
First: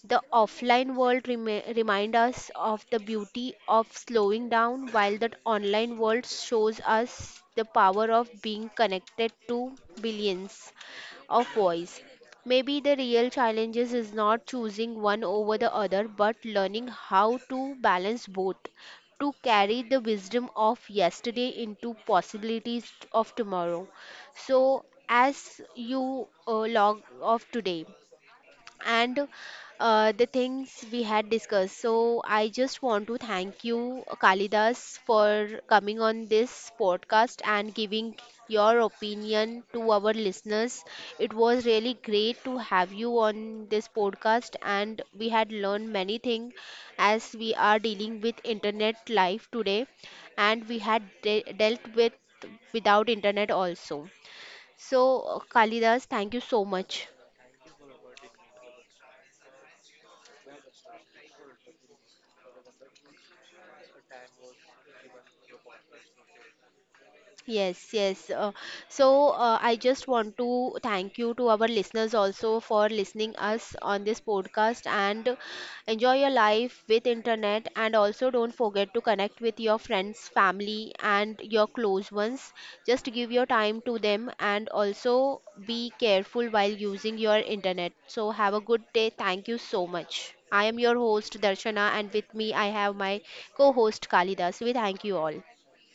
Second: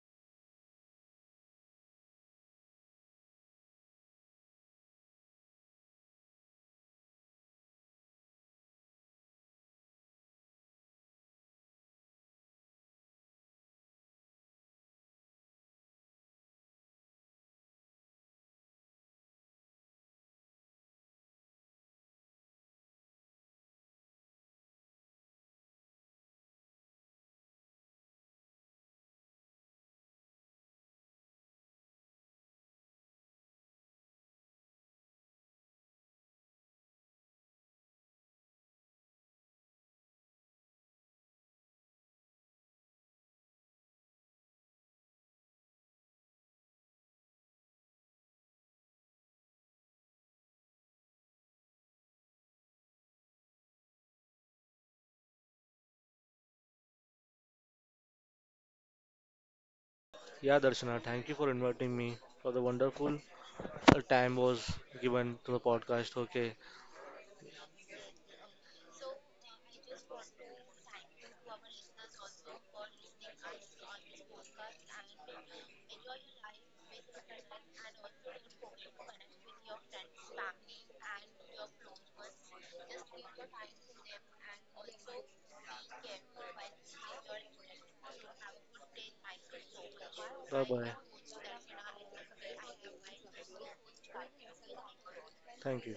The offline world remind us of the beauty of slowing down, while the online world shows us the power of being connected to billions of voice. Maybe the real challenges is not choosing one over the other, but learning how to balance both, to carry the wisdom of yesterday into possibilities of tomorrow. So, as you log off today, and the things we had discussed. So I just want to thank you, Kalidas, for coming on this podcast and giving your opinion to our listeners. It was really great to have you on this podcast, and we had learned many things as we are dealing with internet life today, and we had dealt with without internet also. So, Kalidas, thank you so much. Yeah, Darshana, thank you for inviting me for the wonderful time was given to the podcast. Okay, Yes, yes. So I just want to thank you to our listeners also for listening us on this podcast and enjoy your life with internet and also don't forget to connect with your friends, family and your close ones. Just give your time to them and also be careful while using your internet. So have a good day. Thank you so much. bye I am bye. your host Darshana and with me I have my co-host Kalidas. We thank you all. Thank you.